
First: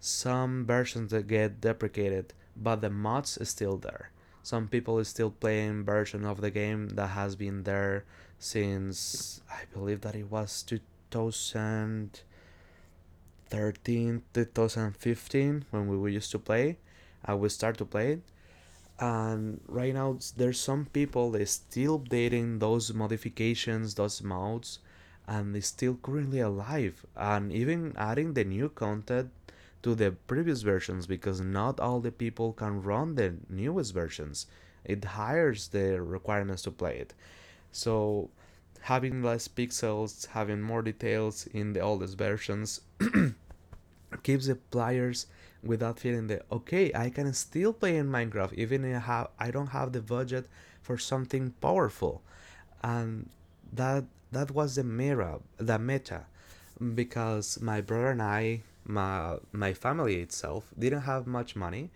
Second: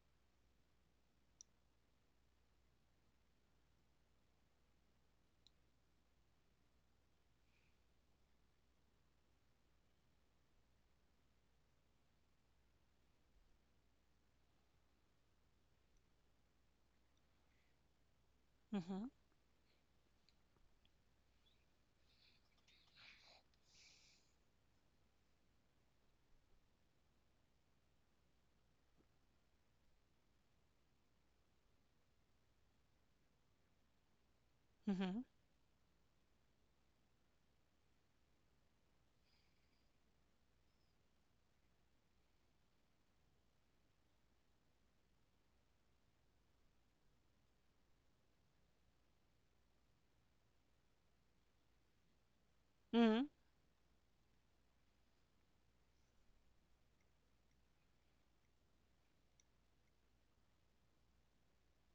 Some versions that get deprecated, but the mods is still there. Some people is still playing version of the game that has been there since I believe that it was 2013, 2015 when we used to play. I would start to play it,
mhm,
and right now there's some people that still updating those modifications those mods and is still currently alive and even adding the new content to the previous versions because not all the people can run the newest versions. It
mhm,
hires the requirements to play it, so having less pixels having more details in the oldest versions keeps the players without feeling that okay I can still play in Minecraft even if I don't have the budget for something powerful. And
mhm.
that that was the meta, the meta, because my brother and I, my family itself didn't have much money,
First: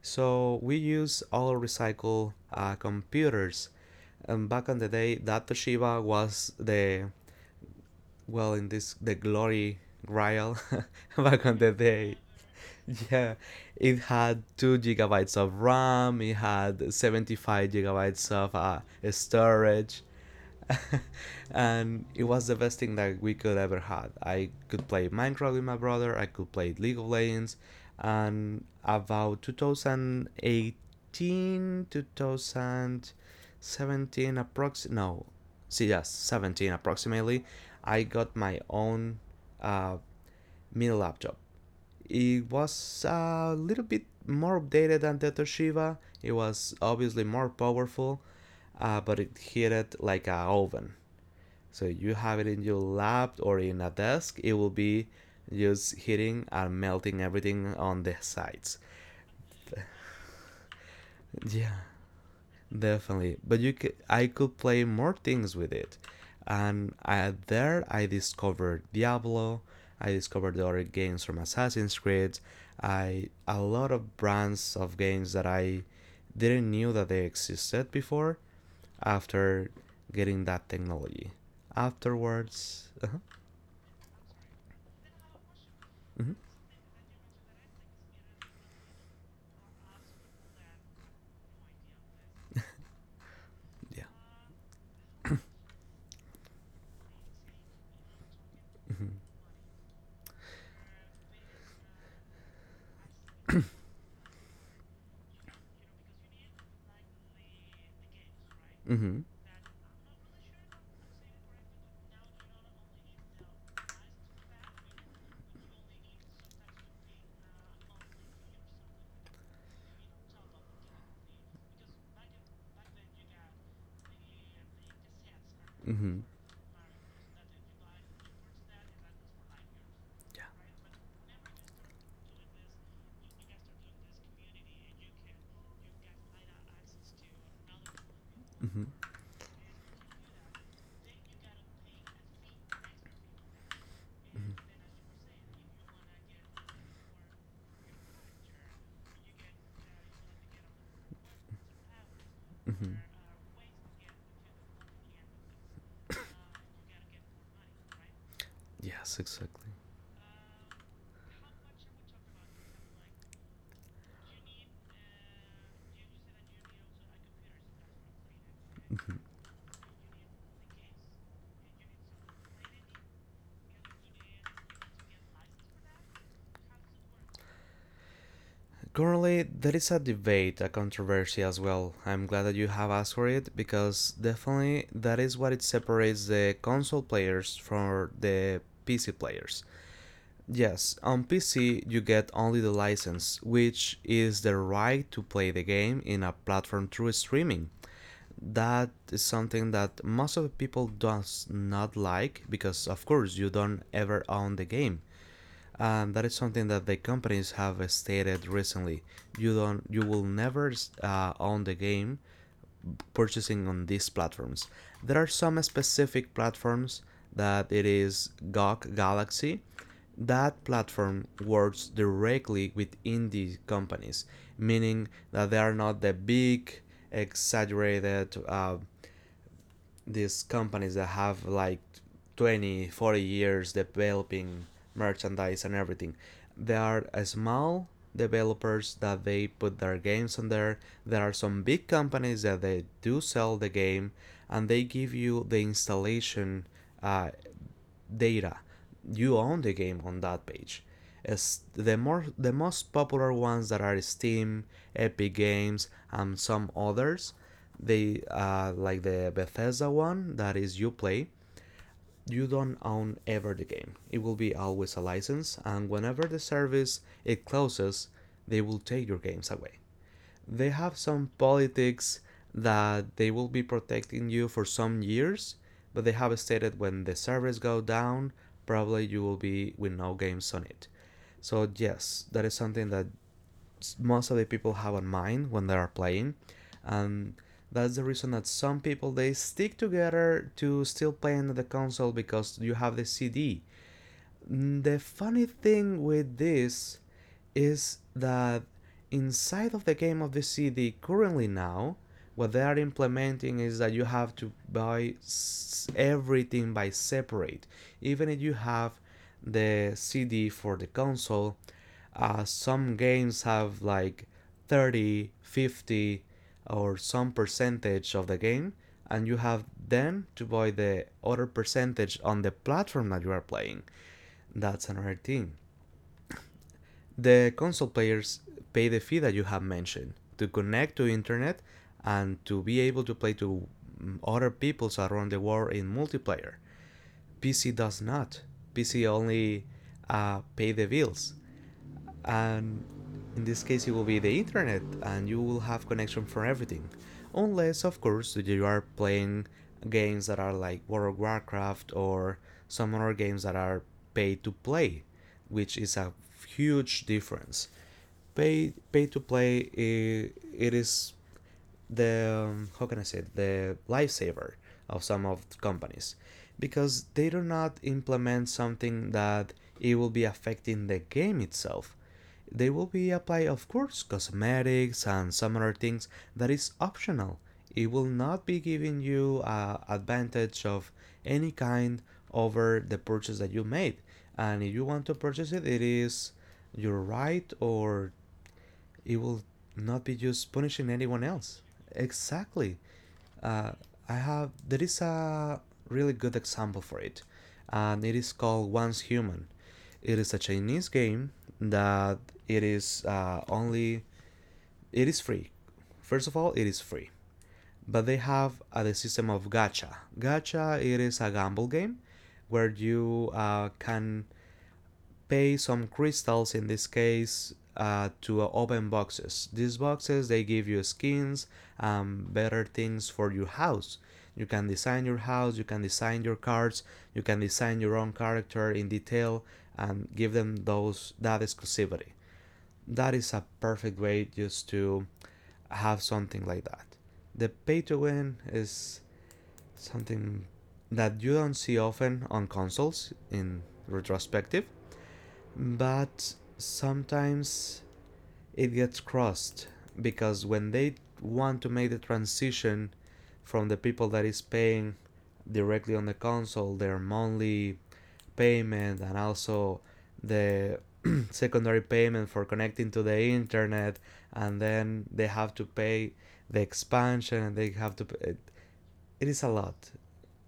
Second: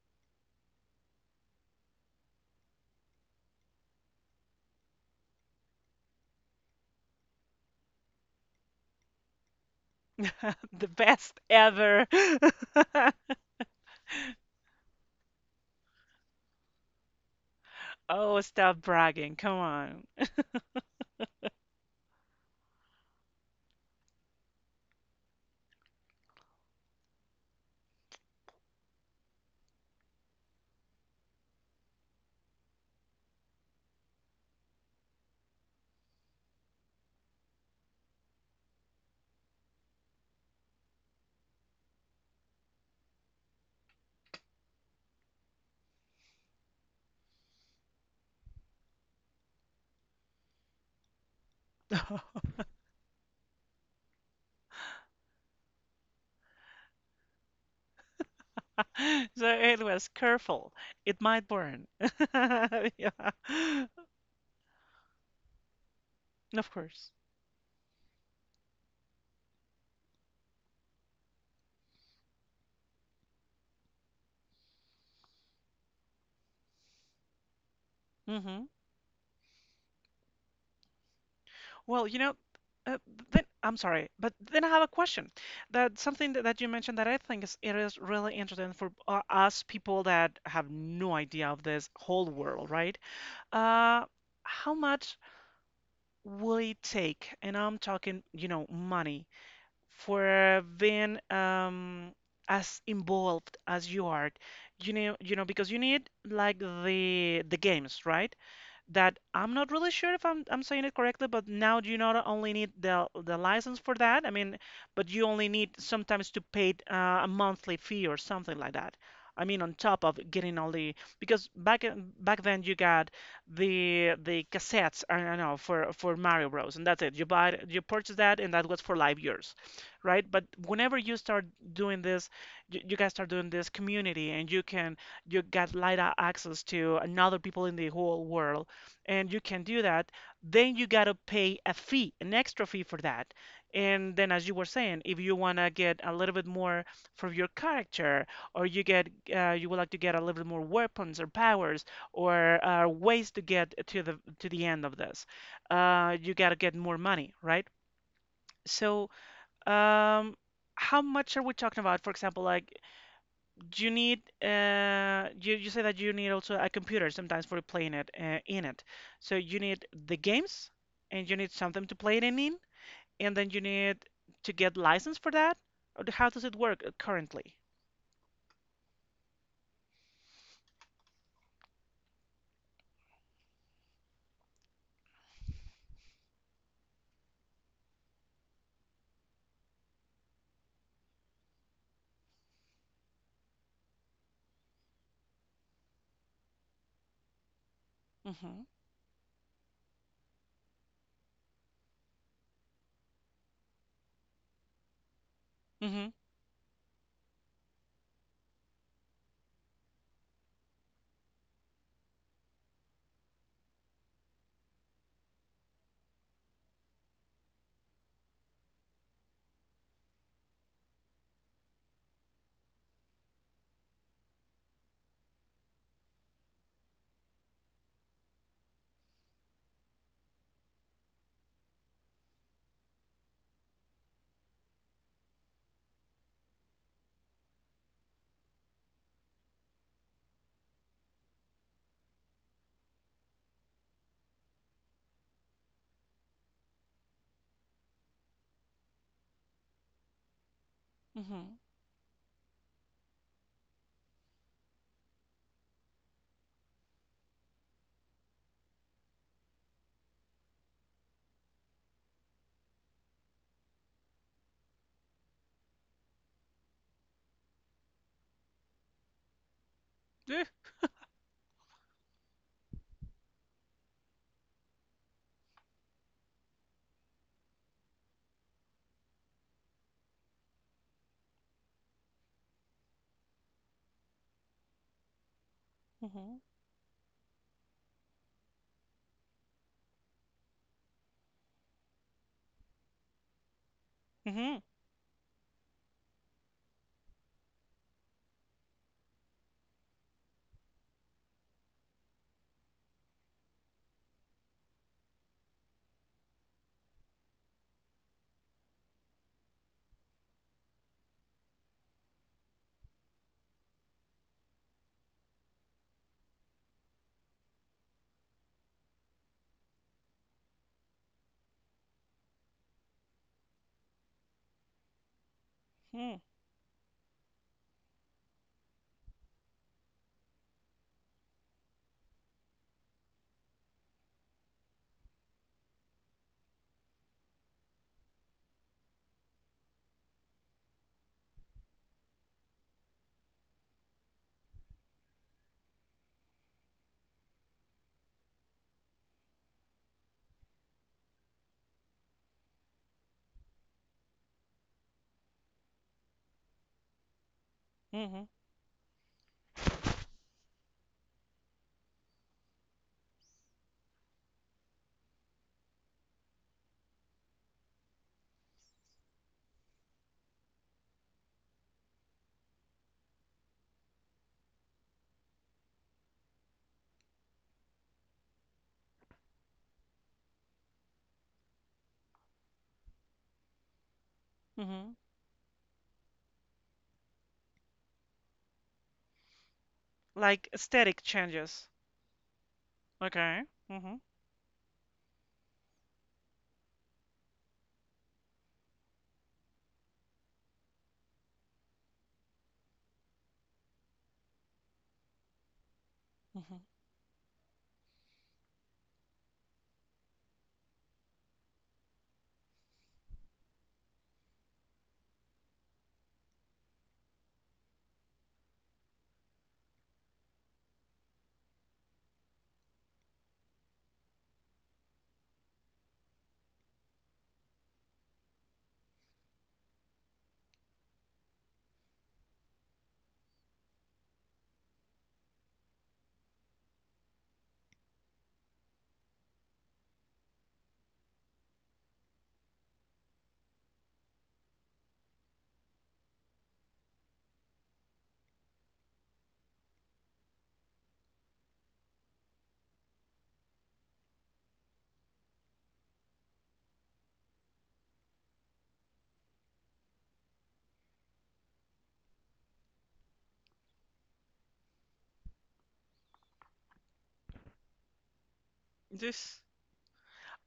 so we use all recycled computers. And back in the day that Toshiba was the, well, in this the glory grail.
<laughs> The
<laughs>
best
Back on the
ever.
day,
<laughs>
yeah, it had 2 gigabytes of ram, it had 75 gigabytes
Oh,
of
stop bragging. Come
storage.
on.
<laughs> And it was the best thing that we could ever had. I could play Minecraft with my brother, I could play League of Legends, and about 2018, 2017, approx no, see, yes, 17 approximately, I got my own uh, mini laptop. It was a little bit more updated than the Toshiba. It was obviously more powerful, but it heated like a oven. So you have it in
<laughs>
your lap or in a desk, it will be just hitting and melting everything on the sides.
So it was careful. It might
<laughs> Yeah,
burn. <laughs>
definitely. But you
Yeah.
could, I could play more things with it,
Of
and
course.
I, there I discovered Diablo. I discovered the other games from Assassin's Creed. I a lot of brands of games that I didn't knew that they existed before.
Mm-hmm.
After getting that technology,
Well,
afterwards,
uh,
uh-huh,
then I'm sorry, but then I have a question. That
mhm,
Something that you mentioned that I think is really interesting for us people that have no idea of this whole world, right?
yeah,
Uh, how much will it take, and I'm talking, money for being as involved as you are, because you need like the games, right? That
hmm.
I'm not really sure if I'm saying it correctly, but now you not only need the license for that, I mean, but you only need sometimes to pay a monthly fee or something like that. I mean, on top of getting all the because back then you got the cassettes, I don't know, for
Mm-hmm.
Mario Bros. And that's it. You purchase that and that was for live years, right? But whenever you start doing this, you guys start doing this community and you got light access to another people in the whole world
Yeah. Mm-hmm.
and you can do that, then you got to pay a fee, an extra fee for that. And then, as you were saying, if you want to get a little bit more for your character, or you would like to get a little bit more weapons or powers or
Mm-hmm.
ways to get to the end of this, you got to get more money, right? So,
Yes, exactly.
um, how much are we talking about? For example, like do you need you say that you need also a computer sometimes for playing it in it.
Mhm.
So you need the games and you need something to play it in and then you need to get license for that? Or how does it work currently?
Currently, there is a debate, a controversy as well. I'm glad that you have asked for it because definitely that is what it separates the console players from the PC players. Yes, on PC you get only the license, which is the right to play the game in a platform through streaming.
Mm-hmm.
That is something that most of the people does not like because of course you don't ever own the game,
Mm-hmm.
and that is something that the companies have stated recently. You don't, you will never own the game purchasing on these platforms. There are some specific platforms that it is GOG Galaxy. That platform works directly with indie companies, meaning that they are not the big, exaggerated these companies that have like 20, 40 years developing merchandise and everything. There are small developers that they put their games on there. There are some big companies that they do sell the game and they give you the installation uh, data. You own the game on that page.
Mm-hmm.
As the more the most popular ones that are Steam, Epic Games, and some others, they like the Bethesda one that is Uplay. You don't own ever the game. It will be always a license, and whenever the service it closes, they will take your games away.
Yeah.
They have some politics that they will be protecting you for some years, but they have stated when the servers go down, probably you will be with no games on it. So yes, that is something that most of the people have in mind when they are playing,
Mm-hmm.
and that's the reason that some people they stick together to still playing on the console because you have the CD.
Mm-hmm.
The funny thing with this is that inside of the game of the CD currently now, what they are implementing is that you have to buy everything by separate. Even if you have the CD for the console, some games have like 30, 50, or some percentage of the game, and you have then to buy the other percentage on the platform that you are playing. That's another thing. The console players pay the fee that you have mentioned to connect to internet and to be able to play to other peoples around the world in multiplayer. PC does not. PC only pay the bills, and in this case it will be the internet and you will have connection for everything unless of course you are playing games that are like World of Warcraft or some other games that are pay to play, which is a huge difference.
Mm-hmm. Mm-hmm.
Pay to play it is the how can I say it? The lifesaver of some of the companies because they do not implement something that it will be affecting the game itself. They will be apply of course cosmetics and some other things that is optional. It will not be giving you advantage of any kind over the purchase that you made. And if you
Mm-hmm.
want to purchase it, it is your right, or it will not be
Like
just punishing
aesthetic
anyone else.
changes.
Exactly.
Okay.
Uh,
Mm-hmm.
I have there is a really good example for it, and it is called Once Human. It is a Chinese game that it is only it is free. First of all,
Mm-hmm.
it is free, but they have the system of gacha. Gacha it is a gamble game where you can pay some crystals in this case to open boxes. These boxes they give you skins and better things for your house. You can design your house, you can design your cards, you can design your own character in detail and give them those that exclusivity. That is a perfect way just to have something like that. The pay to win is something that you don't see often on consoles in retrospective, but sometimes it gets crossed because when they want to make the transition from the people that is paying directly on the console their monthly payment and also the <clears throat> secondary payment for connecting to the internet and then they have to pay the expansion and they have to it, it
This
is a lot.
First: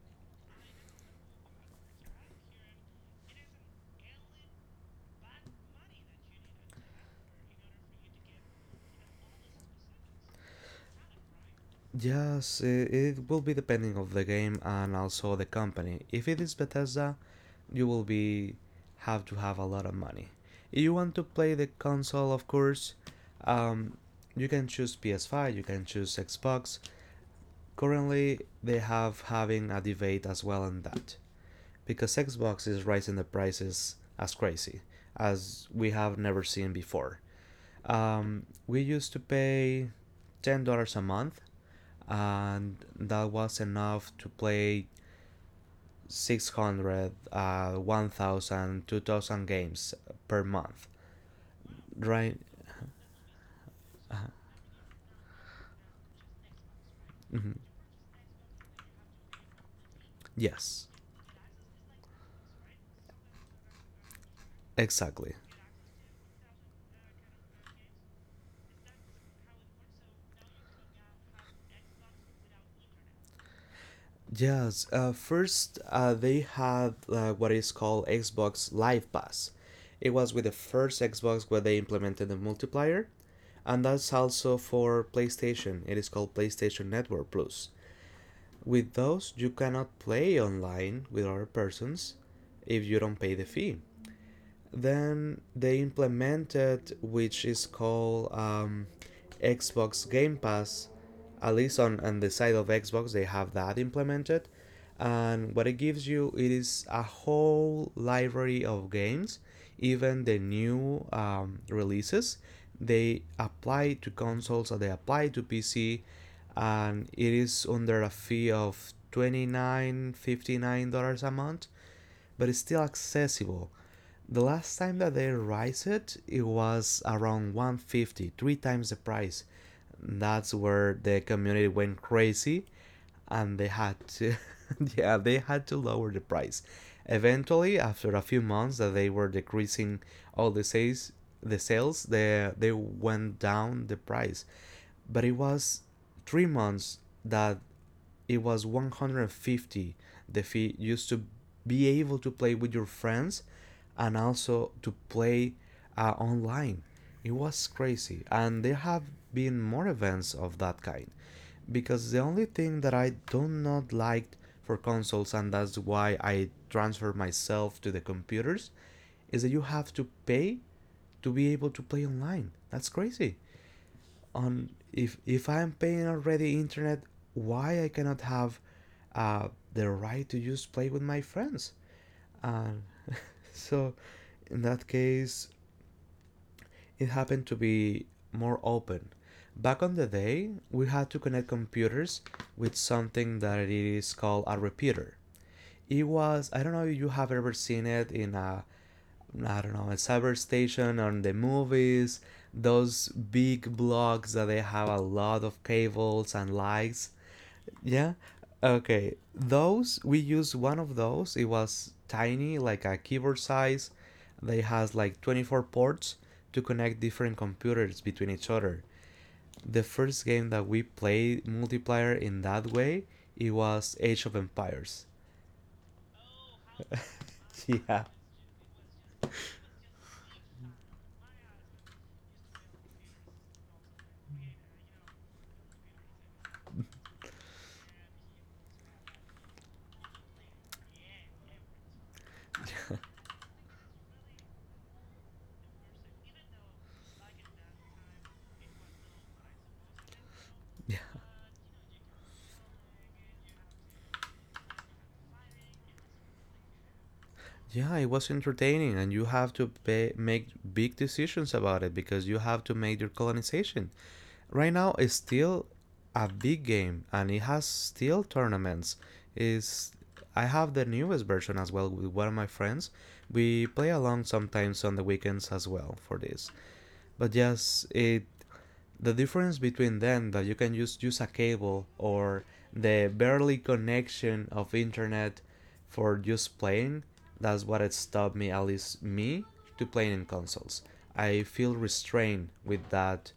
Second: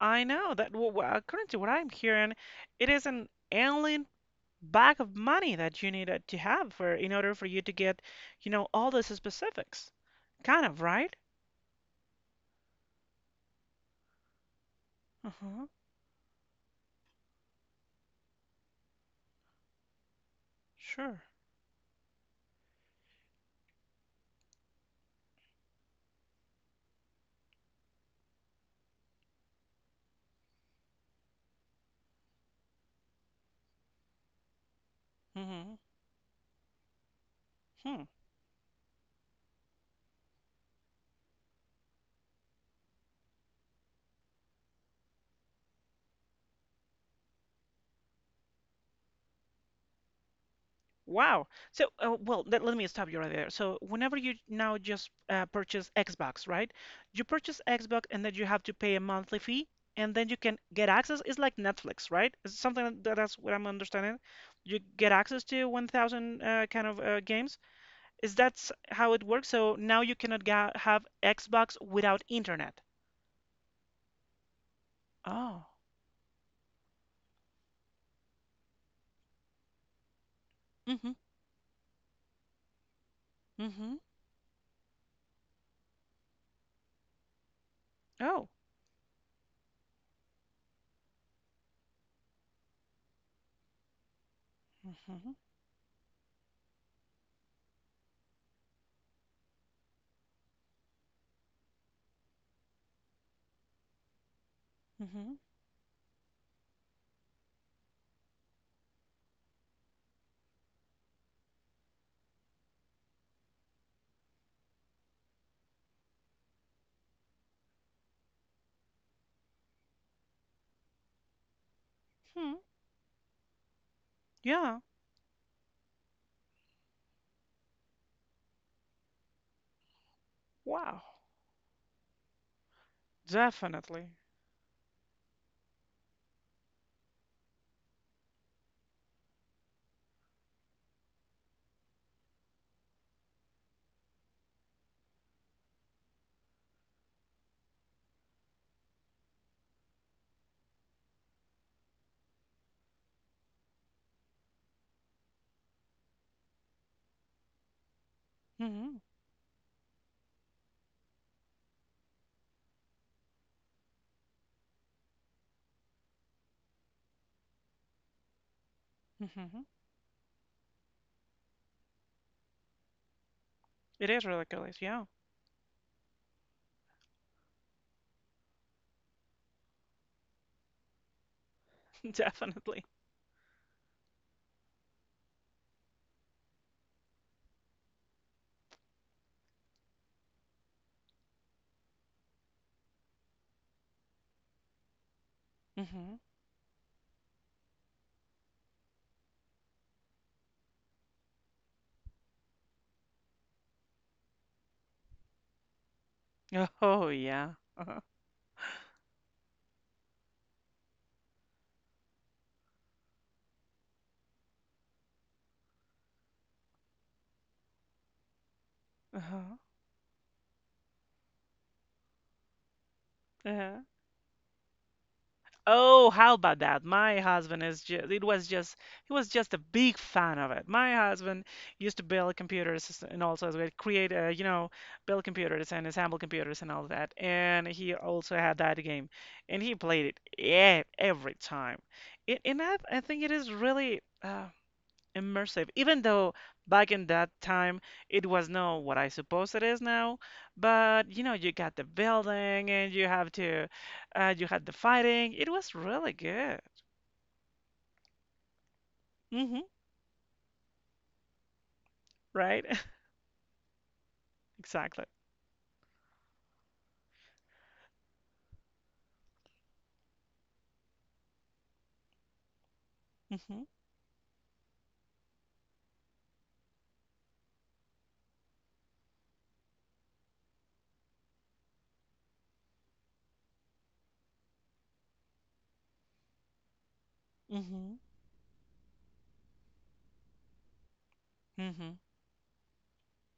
I know that currently what I'm hearing, it is an alien bag of money that you need to have for in order for you to get, all those specifics. Kind of, right?
Yes, it will be depending of the game and also the
Uh-huh.
company. If it is Bethesda, you will be have to have a lot of money. If you want
Sure.
to play the console, of course, um, you can choose PS5, you can choose Xbox. Currently, they have having a debate as well on that because Xbox is raising the prices as crazy as
Mm-hmm.
we have never seen before.
Hmm.
We used to pay $10 a month and that was enough to play 600, 1,000, 2,000 games per month,
Wow. So,
right?
well, let me stop you right there. So, whenever you now just purchase Xbox, right? You
Mhm.
purchase Xbox and then you have to pay a monthly fee and then you can
Yes,
get access. It's like Netflix, right? It's something that's what I'm understanding. You get
exactly.
access to 1,000 kind of games. Is that how it works? So now you cannot ga have Xbox without internet.
Yes,
Oh.
first they had what is called Xbox Live Pass. It was with the first
Mm-hmm.
Xbox where they implemented the multiplayer, and
Mm-hmm.
that's also for PlayStation. It is called PlayStation Network Plus.
Oh.
With those, you cannot play online with other persons if you don't pay the fee.
Mm-hmm.
Then they implemented, which is called Xbox Game Pass. At least on the side of Xbox, they have that implemented.
Mm-hmm.
And what it gives you it is a whole library of games, even the new releases. They apply to consoles or they apply to PC, and it is under a fee of $29.59 a month, but
Hmm.
it's still accessible. The last
Yeah.
time that they raised it, it was around 150, three times the price. That's where
Wow,
the community went crazy, and they had
definitely.
to, <laughs> yeah, they had to lower the price. Eventually, after a few months that they were decreasing all the sales, they went down the price. But it was 3 months that it was 150, the fee used to be able to play with your friends and also to play online. It was crazy, and there
Hmm.
have been more events of that kind because the only thing that I do not like for consoles, and that's why I transfer myself to the computers, is that you
Hmm.
have to pay to be able to play online. That's crazy.
It is
On
ridiculous, yeah.
If I'm paying already internet, why I cannot have uh, the right to just play with my friends?
<laughs>
And
Definitely.
<laughs> so in that case, it happened to be more open. Back on the day, we had to connect computers with something that is called a repeater. It
Mm-hmm.
was, I don't know if you have ever seen it in a, I don't know, Cyberstation on the movies, those big blogs that they have a lot of cables and lights.
Oh, yeah. Uh-huh.
Yeah. Okay. Those, we used one of those. It was tiny, like a keyboard size. They has like 24 ports to connect different computers between each other.
Uh-huh.
The first game that we played multiplayer in that way, it
Uh-huh.
was Age of Empires.
Oh, how about that?
<laughs>
My husband
Yeah.
is
Yeah.
just, it was just, He was just a big fan of it. My husband used to build computers and also as well build computers and assemble computers and all that. And he also had that game and he played it every time. I think it is really, immersive, even though back in that time it was not what I suppose it is now, but you got the building and you have to you had the fighting. It was really good.
Yeah, it was entertaining, and you have
Hmm.
to pay, make big decisions about it because you have
Right. <laughs>
to make your colonization. Right now,
Exactly.
it's still a big game, and it has still tournaments. Is, I have the newest version as well with one of my friends.
Hmm.
We play along sometimes on the weekends as well for this. But yes, it, the difference between them that you can just use a cable or the barely connection of internet for just playing, that's what it
Hmm.
stopped me, at least me, to playing in consoles. I feel
Hmm.
restrained with that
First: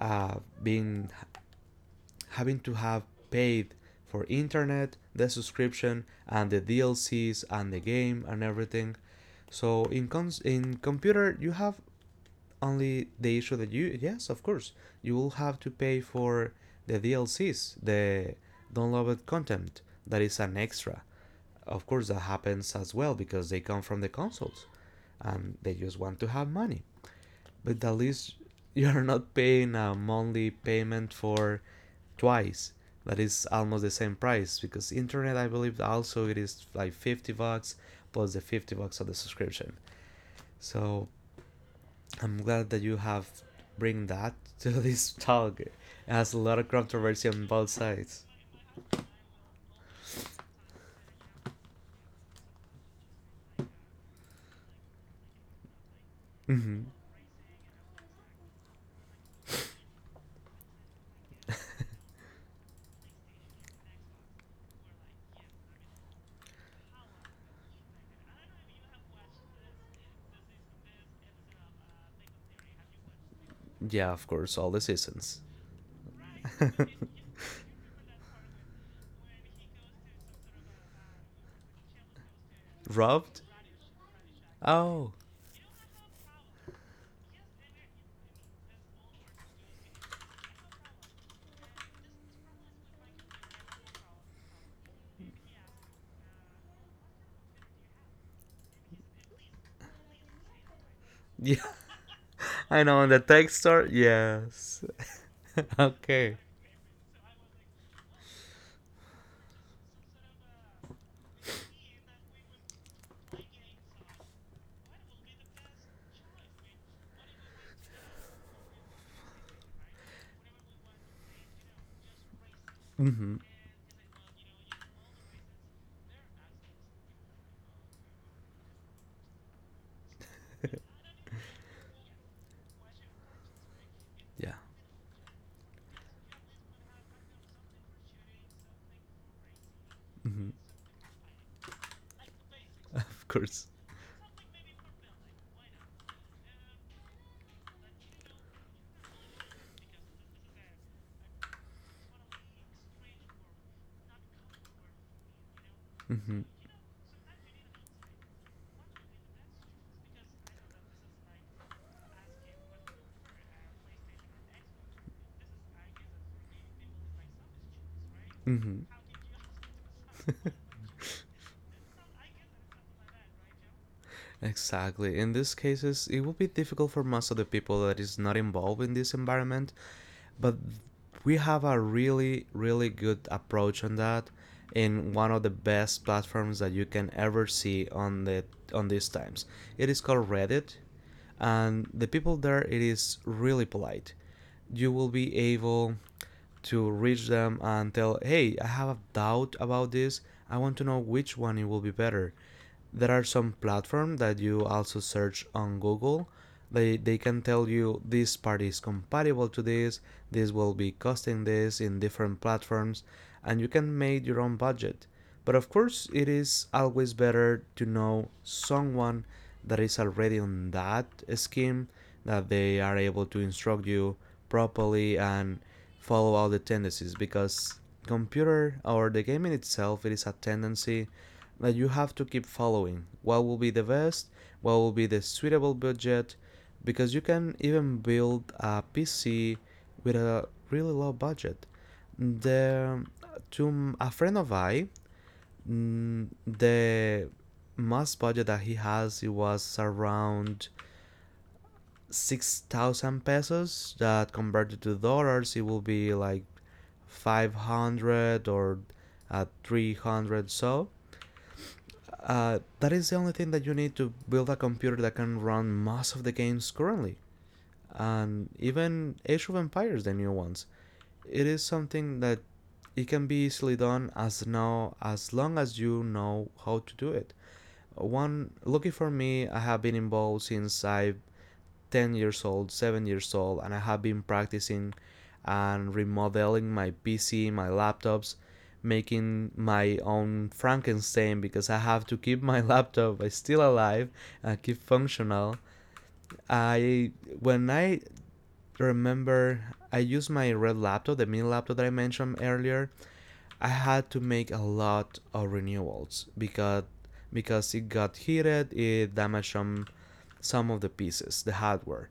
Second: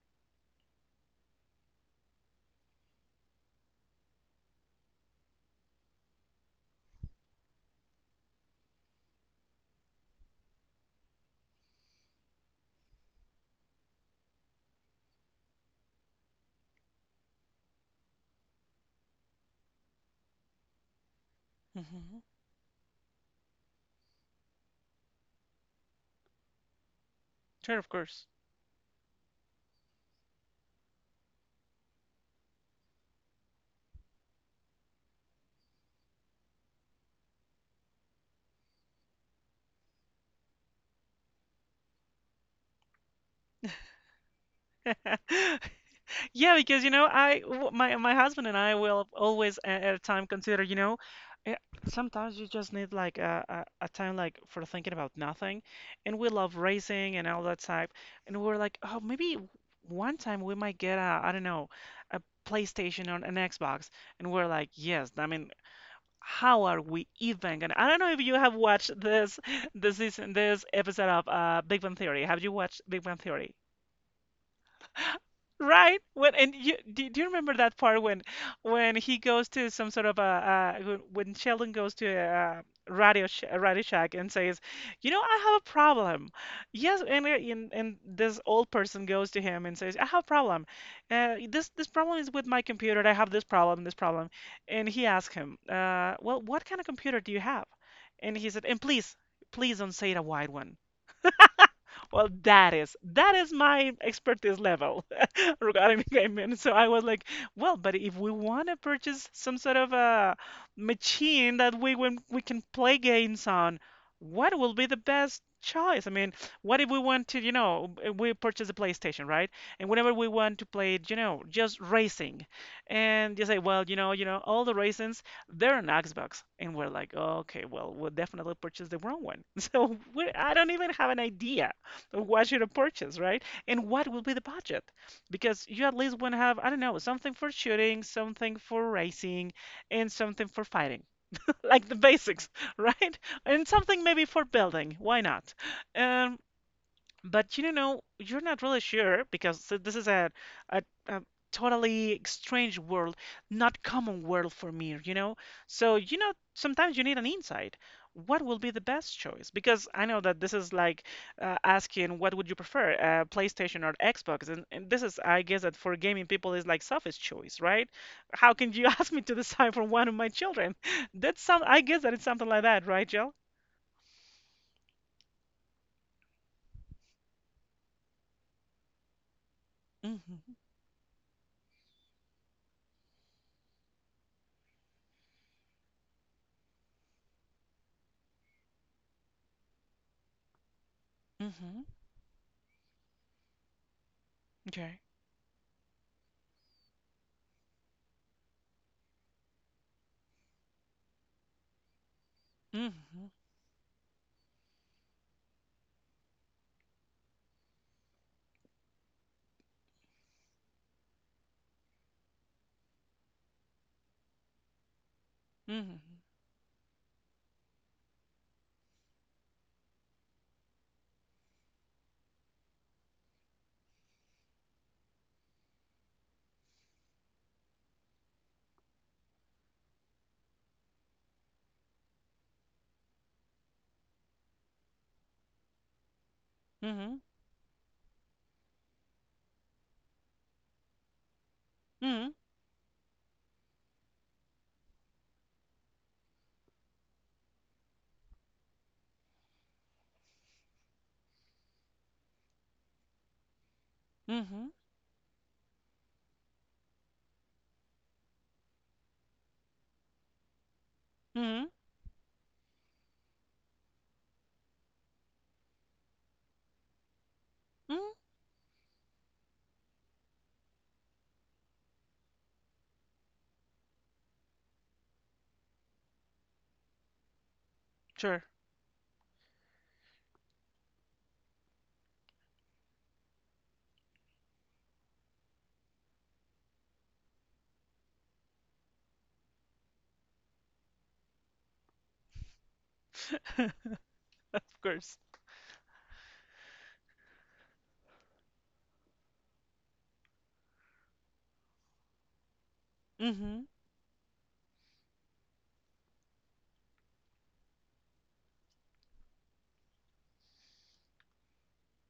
uh, being having to have paid for internet, the subscription, and the DLCs and the game and everything. So in computer you have only the issue that, you yes of course, you will have to pay for the DLCs, the downloaded content that is an extra. Of course
Hmm.
that happens as well because they come from the consoles and they just want to have money.
Sure,
But
of
at
course.
least <laughs> you're not paying a monthly payment for twice that is almost the same price, because internet I believe also it is like $50 plus the $50 of the subscription. So I'm glad that you have bring that <laughs> to this talk.
<laughs>
It has a
Yeah,
lot of
because
controversy on both
my
sides.
husband and I will always at a time consider, eh, sometimes you just need like a time like for thinking about nothing, and we love
Hmm.
racing and all that type, and we're like, oh, maybe one time we might get a, I don't know, a PlayStation or an Xbox, and we're like, yes, I mean. How are we even gonna? I don't know if you have watched this <laughs> this season, this episode of Big Bang Theory. Have you watched Big Bang Theory?
Yeah, of course, all the seasons.
Right? When And you
<laughs>
do you remember that part when he goes to some sort of a when Sheldon goes to a, uh Radio
Robbed?
sh a Radio Shack and says, "You
Oh,
know, I have a problem." Yes, and and this old person goes to him and says, "I have a problem. This this problem is with my computer. I have this problem, this problem." And he asks him, "Well, what kind of computer do you have?" And he said, "And please, please don't say it a wide one."
yeah,
Well, that
I
is
know. In the
that
tech
is
store,
my expertise
yes.
level. <laughs>
<laughs>
Regarding the
Okay.
game. And so I was like, well, but if we want to purchase some sort of a machine that we when we can play games on, what will be the best choice? I mean, what if we want to, we purchase a PlayStation, right? And whenever we want to play, just racing,
Hmm.
and you say, well, all the racings, they're on Xbox, and we're like, oh, okay, well, we'll definitely purchase the wrong one. <laughs> So we I don't even have an idea of what should I purchase, right? And what will be the
Yeah.
budget? Because you at least want to have, I don't know, something for shooting, something for racing, and something
Hmm.
for fighting. <laughs> Like the basics, <laughs>
<laughs>
right?
Of course.
And something maybe for building. Why not? Um, but you're not really sure because this is a totally strange world, not common world for me, you know? So,
Hmm.
sometimes you need an insight. What will be the best choice? Because I know that this is like asking what would you prefer, PlayStation or Xbox? And this is, I guess, that for gaming people is like selfish choice, right? How can
Hmm.
you <laughs> ask me to decide for one of my children? <laughs> That's some, I guess that it's something like that, right, Jill?
Exactly. In these cases, it will be difficult for most of the people that is not involved in this environment,
Mm-hmm.
but we have a really, really good approach on that in one of the best platforms that you can ever see on the on these times. It is called Reddit,
Mm-hmm.
and the people there, it is really polite. You
Okay.
will be able to reach them and tell, hey, I have a doubt about this. I want to know which one it will be better. There
Mm-hmm.
are some platforms that you also search on Google. They can tell you this part is compatible to this, this will be costing this in different platforms, and you can make your own budget. But of
Mm-hmm.
course, it is always better to know someone that is already on that scheme, that they are able to instruct you properly and follow all the tendencies, because computer or the game in itself, it is a tendency that you have to keep following. What will be the best, what will be the suitable budget, because you
Mhm,
can even build a PC with a really low budget.
mhm,
The, to a friend of the most budget that he has, it was around 6,000 pesos that
mhm,
converted to dollars it will be like 500 or 300. So
mhm,
that is the only thing that you need to build a computer that can run most of the games currently.
mhm.
And even Age of Empires, the new ones, it is something that it can be easily done as now as long as you know how to do it.
Sure,
One, lucky for me, I have been involved since I 10 years old, 7 years old, and I have been practicing and remodeling my PC, my laptops, making my own Frankenstein because I have to keep my <laughs> laptop still alive
<laughs>
and
of
keep
course.
functional. I when I remember, I used my red laptop, the mini laptop that I mentioned earlier.
Mhm,
I had to make a lot of renewals because it got heated, it damaged some of the pieces, the hardware.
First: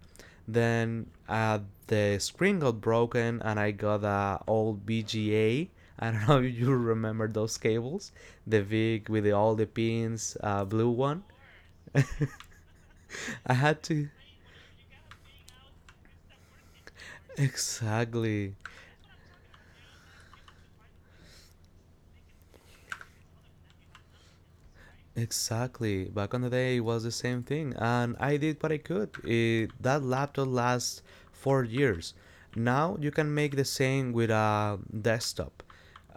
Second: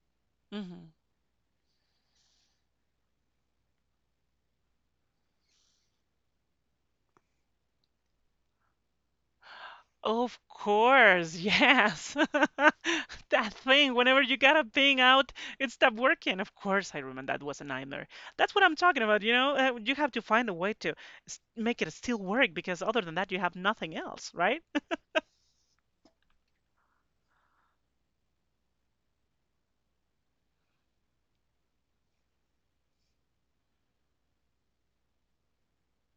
mhm.
Then the screen got broken, and I got a old BGA. <laughs> I don't know if you remember those cables, the big with the, all the pins,
Of
blue one.
course, yes. <laughs>
<laughs>
That
I had
thing,
to
whenever you gotta ping out, it stopped working. Of course, I remember
<laughs>
that was a nightmare. That's
exactly.
what I'm talking about, you know? You have to find a way to make it still work because other than that, you have nothing else, right? <laughs>
Exactly. Back on the day, it was the same thing, and I did what I could. It, that laptop lasts 4 years. Now you can make the same with a desktop.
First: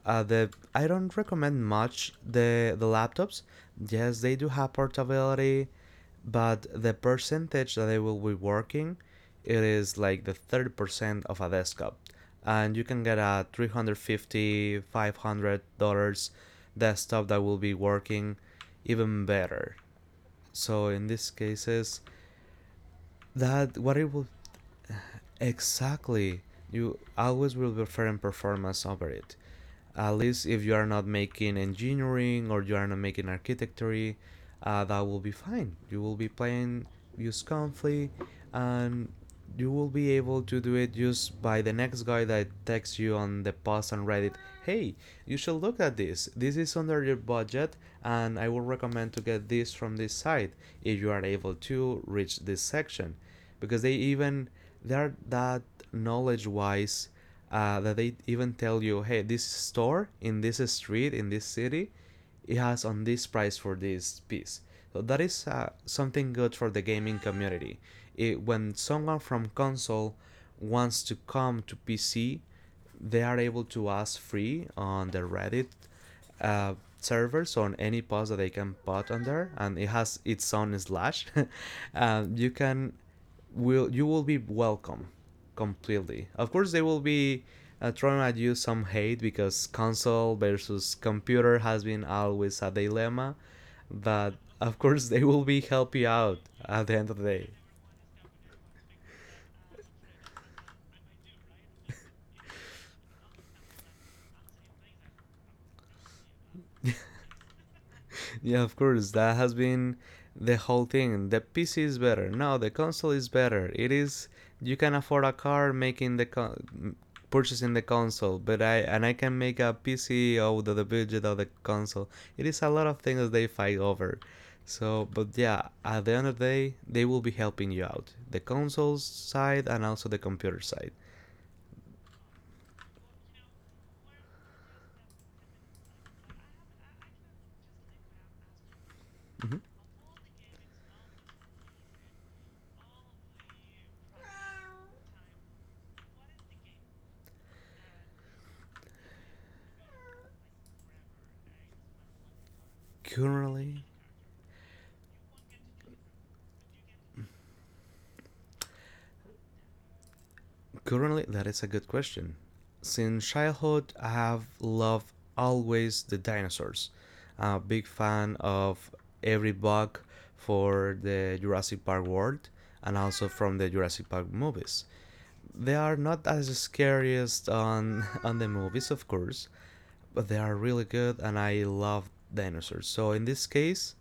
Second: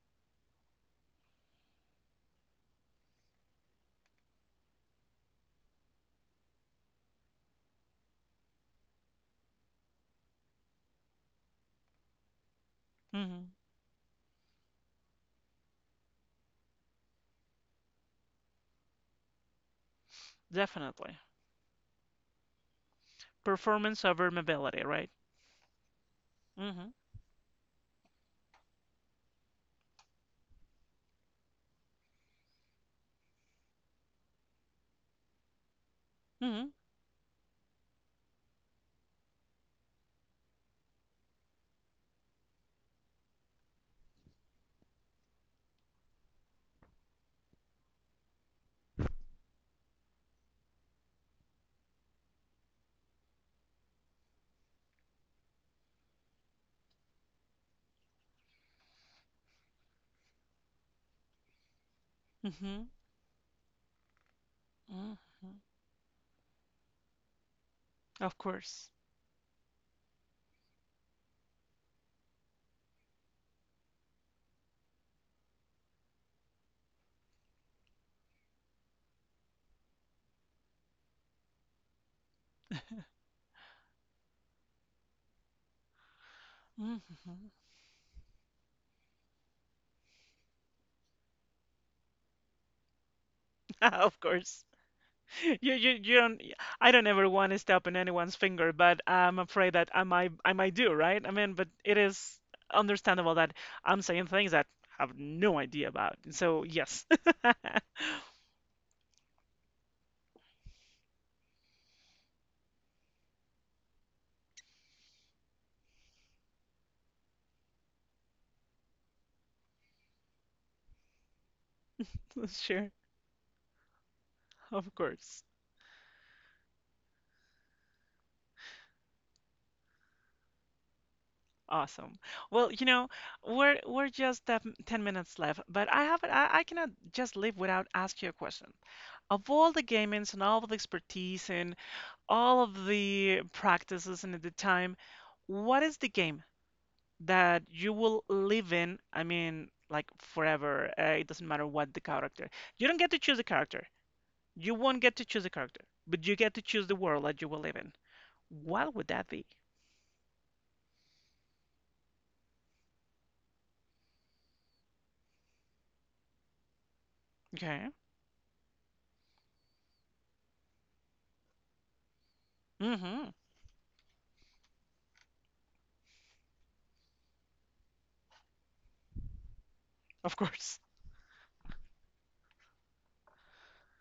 The I don't recommend much the laptops. Yes, they do have portability, but the percentage that I will be working, it is like the 30% of a desktop. And you can get a
Hmm.
350 $500 $500 desktop that will be working even better. So in
Definitely.
these cases, that what
Performance
it will.
over mobility, right?
Exactly.
Hmm.
You always will prefer performance over it. At least if you are not making engineering or you are not making architecture, that will be fine. You will be
Hmm.
playing use conflict, and you will be able to do it just by the next guy that texts you on the post on Reddit. Hey, you should look at this. This is under your budget, and I would recommend to get this from this site if you are able to reach this section because they even they're that knowledge wise, that they even tell you, hey, this store in this street in this city, it has
Hmm.
on this price for this piece. So
Hmm.
that is something good for the gaming community.
Of
It, when
course.
someone from console wants to come to PC, they are able to ask free on the Reddit uh, servers on any post that they can put on there, and it has its own slash. <laughs> You can will you will be welcome completely. Of course, they
Hmm.
will be
<laughs>
throwing at you some hate because console versus computer has been always a dilemma.
Of
But
course.
of course, <laughs> they will be
You,
help
you,
you
you
out
don't.
at
I
the
don't
end of the
ever
day.
want to step on anyone's finger, but I'm afraid that I might do, right? I mean, but it is understandable that I'm saying things that I have no idea about. So yes,
Yeah, of course. That has been the whole thing. The PC is better. Now the console is better. It is, you can afford a car making the purchasing the console, but I and I can make a PC out of the budget of the console. It
<laughs>
is a lot
sure,
of things that they fight over.
of
So, but
course.
yeah, at the end of the day, they will be helping you out. The console side and also the computer side.
Awesome. Well, we're just 10 minutes left, but I cannot just leave without asking you a question. Of
Mhm.
all the gamings and all of the expertise and all of the practices and at the time, what is the game that you will live in, I mean, like forever. It doesn't matter what the character. You don't get to choose the
Currently,
character. You won't get to choose the character, but you get to choose the world that you will live in. What would that be?
Currently, that is a good question. Since childhood, I have loved always the dinosaurs. I'm a big
Okay.
fan of every bug for the Jurassic Park world and
Mm-hmm.
also from the Jurassic Park movies. They are not as scariest on <laughs> on the movies, of course, but
Of
they are
course.
really good and I love dinosaurs. So in this case,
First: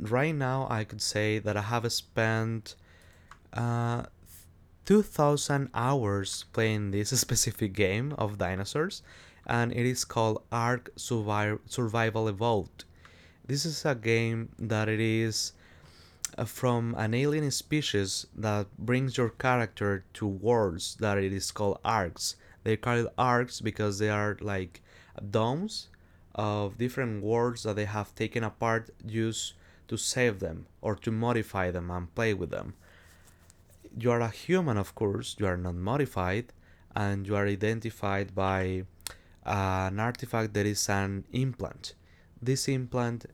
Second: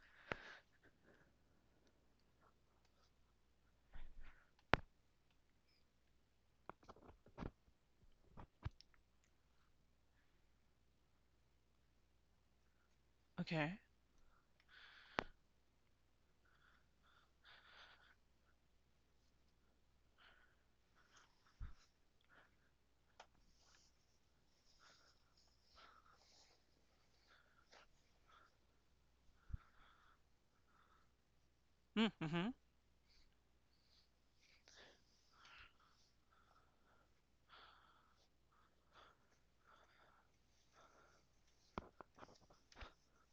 right now I could say that I have spent uh, 2000 hours playing this <laughs> specific game of dinosaurs, and it is called Ark Survival Evolved. This
Okay.
is a game that it is from an alien species that brings your character to worlds that it is called arcs. They call it arcs because they are like domes of different worlds that they have taken apart used to save them or to modify them and play
Mm-hmm.
with them. You are a human, of course, you are not modified, and you are identified by an artifact that is an implant. This implant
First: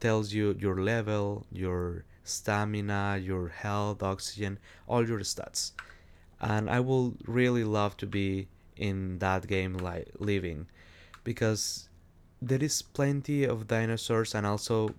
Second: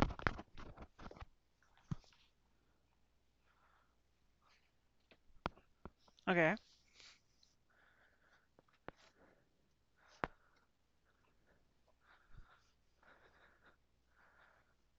tells you your level, your stamina, your health, oxygen, all your stats.
Okay.
And I will really love to be in that game like living because there is plenty of dinosaurs and also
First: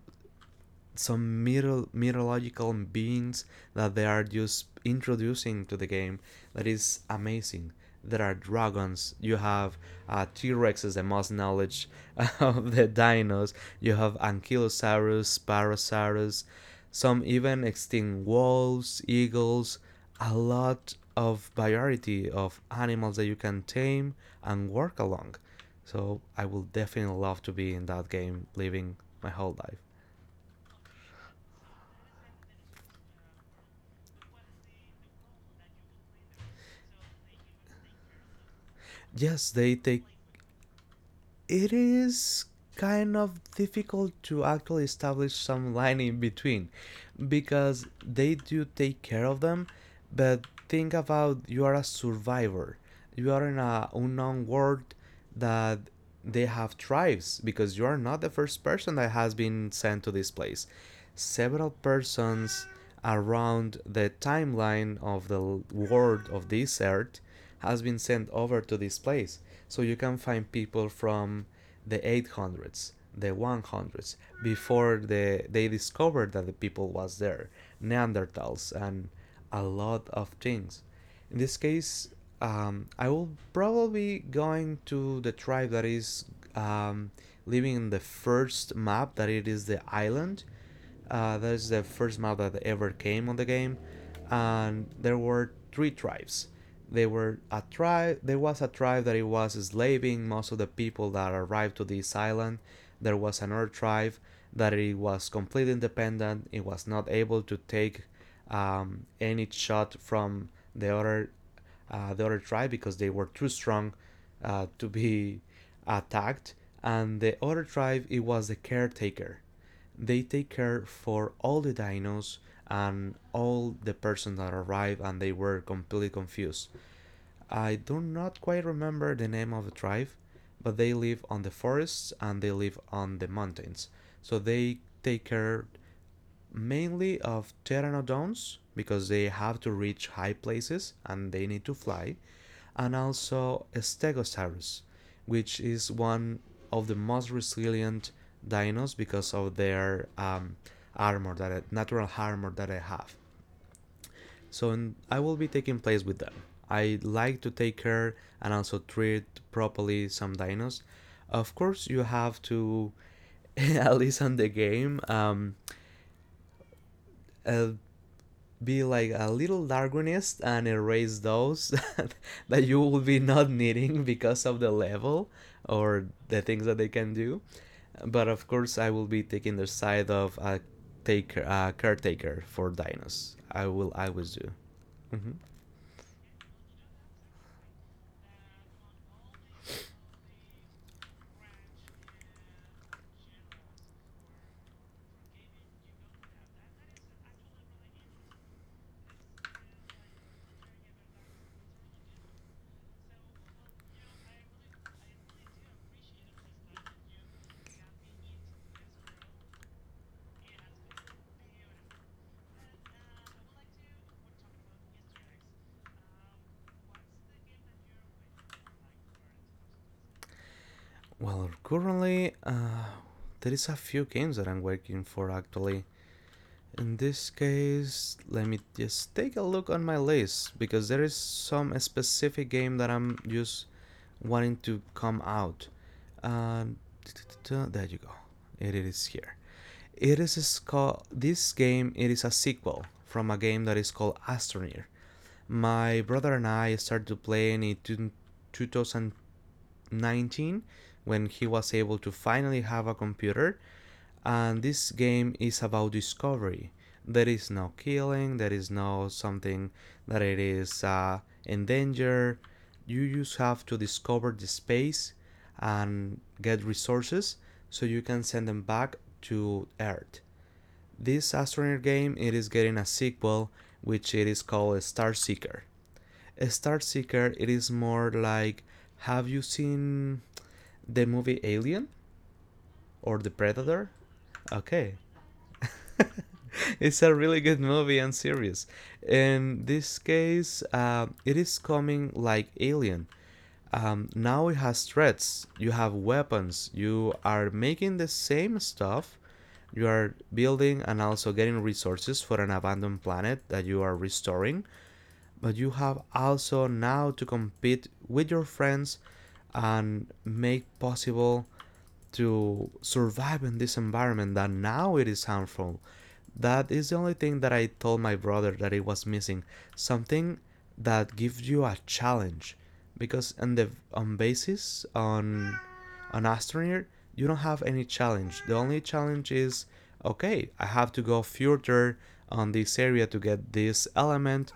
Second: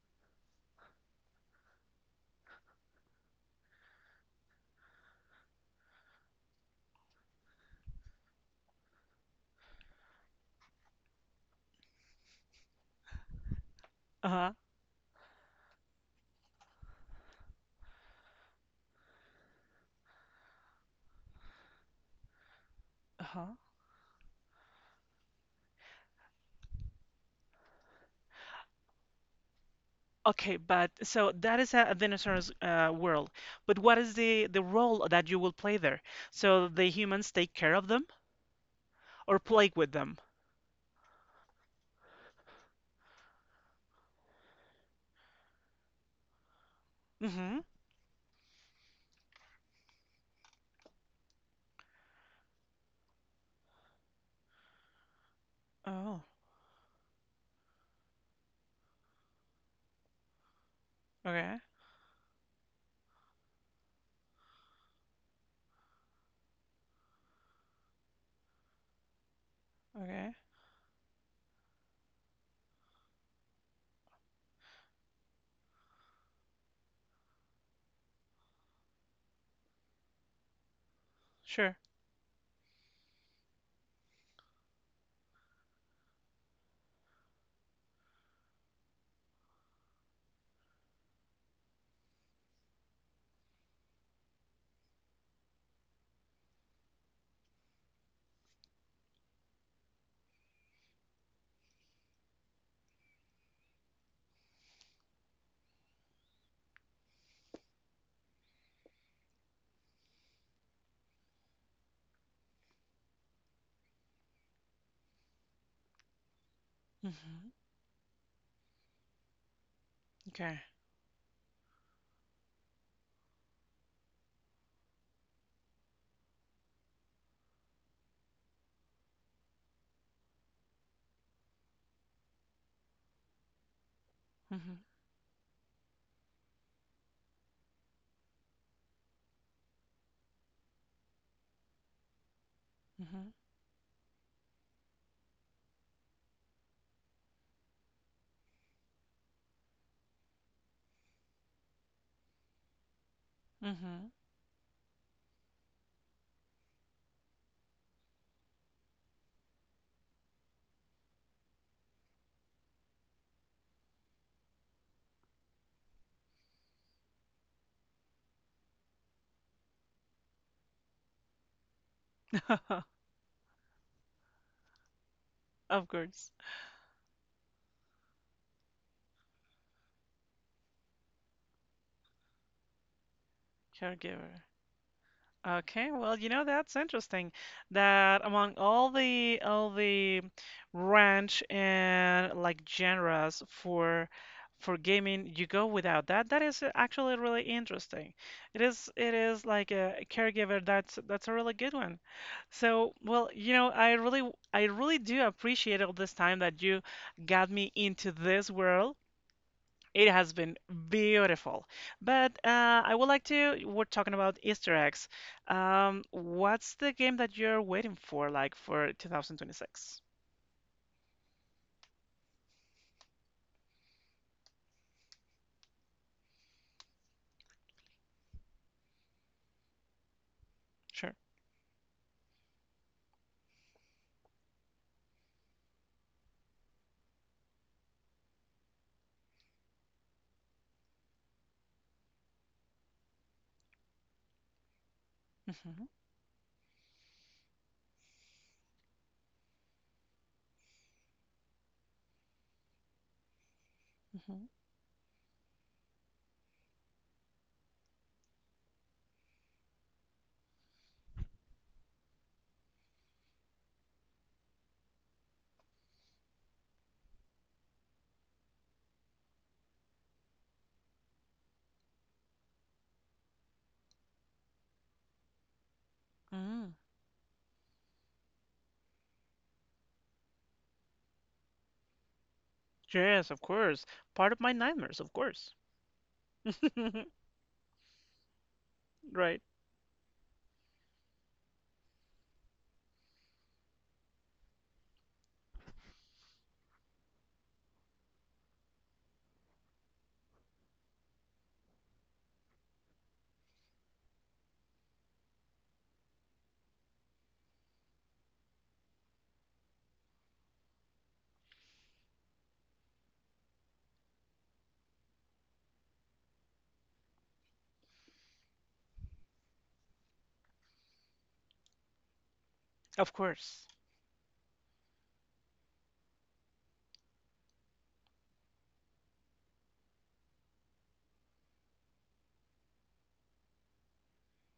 some mythological beings that they are just introducing to the game that is amazing. There are dragons. You have T Rex is the most knowledge <laughs> of the dinos. You have
Uh-huh.
Ankylosaurus, Spinosaurus. Some even extinct wolves, eagles, a lot of variety of animals that you
Uh-huh.
can tame and work along. So I will definitely love to be in that game living my whole life.
Okay, but so that is a dinosaur's world. But what is the role that you will play there? So the humans take care of them or
Yes,
play
they
with
take.
them?
It is kind of difficult to actually establish some line in between
Mm-hmm.
because they do take care of them, but think about you are a survivor. You are in a unknown world that
Oh,
they have tribes because you are not the first person that has been sent to this place.
okay.
Several persons around the timeline of the world of this earth has been sent over to this place. So you can
Okay.
find people from the 800s, the 100s, before they discovered that the people was there, Neanderthals, and a lot of things. In this
Sure.
case, I will probably going to the tribe that is um, living in the first map, that it is the island, that is the first map that ever came on the game, and there were three tribes. They were a tribe. There was a tribe that it was slaving most of the people that arrived to this island. There was another tribe that it was completely independent. It was not able to take any shot from the other the other tribe because they were too strong to be <laughs> attacked. And the
Mhm.
other tribe it was the caretaker. They take
Okay.
care for all the dinos and all the persons that arrive and they were completely confused. I do not quite remember the name of the tribe, but they live on the forests and they live on the mountains. So they
Mhm.
take care mainly of pteranodons because they have to reach high places and they need to fly and
Mhm.
also Stegosaurus, which is one of the most resilient dinos because of their armor that natural armor that I have.
Mhm.
So I will be taking place with them. I like to take care and also treat properly some dinos. Of course, you have to <laughs> at least on the game uh, be like a little Darwinist and erase those <laughs> that you will
<laughs>
be not needing because of the level
Of
or
course.
the things that they can do. But of course, I will be taking the side of a taker, a caretaker for dinos. I will always
Caregiver.
do. Hmm.
Okay, well, that's interesting that among all the range and like genres for gaming, you go without that. That is actually really interesting. It is like a caregiver. That's a really good one. So, well, I really do appreciate all this time that you got me into this world. It has been beautiful. But I would like to, we're talking about Easter eggs. What's the game that you're waiting for, like for 2026?
Well, currently, there is a few games that I'm working for actually. In this case, let me just take a look on my list because there
Sure.
is some specific game that I'm just wanting to come out. Um, there you go. It is here. It is called this game. It is a sequel from a game that is called Astroneer.
Hmm.
My brother and I started playing it in 2019 when he was able to finally have a computer
Hmm.
and this game is about discovery. There is no killing, there is no something that it is in danger. You just have to discover the space and get resources so you can send them back to Earth. This astronaut game it is getting a sequel which it is called Star Seeker.
Mm.
Star Seeker it is more like have you seen the movie Alien or The
Yes, of course.
Predator?
Part of my
Okay.
nightmares, of course.
<laughs>
<laughs>
It's a really good movie and series.
Right.
In this case, it is coming like Alien. Now it has threats. You have weapons. You are making the same stuff. You are building and also getting resources for an abandoned planet that you are restoring. But you have also now to compete with your friends and make possible to survive in this environment that now it is harmful. That is the only thing that I told my brother that it was missing. Something that gives you a challenge,
Of
because on
course.
the on basis on astroneer you don't have any challenge. The only challenge is okay. I have to go further on this area to get this element,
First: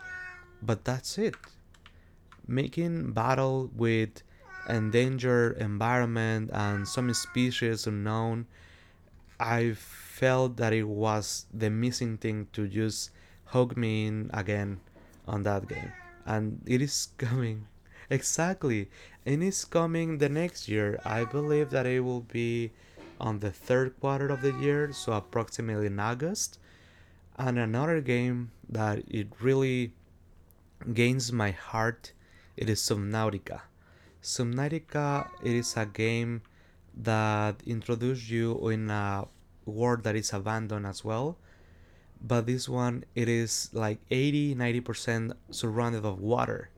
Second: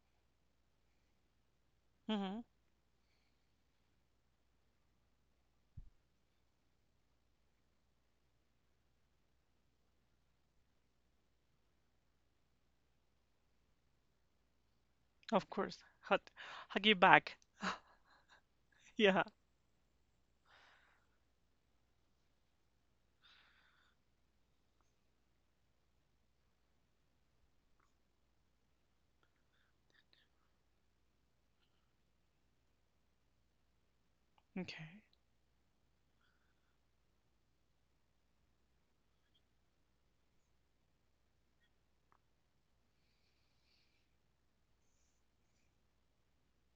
but that's it
Hmm.
making battle with endangered environment and some species unknown, I felt that it was the missing thing to just hook me in again on
Of
that
course.
game.
Hug,
And it
hug you
is
back. <laughs>
coming. <laughs> Exactly.
Yeah.
And it's coming the next year. I believe that it will be on the third quarter of the year, so approximately in August. And another game that it really gains my heart, it is Subnautica.
Okay.
Subnautica it is a game that introduces you in a world that is abandoned as well. But this one it is like 80 90% surrounded of water.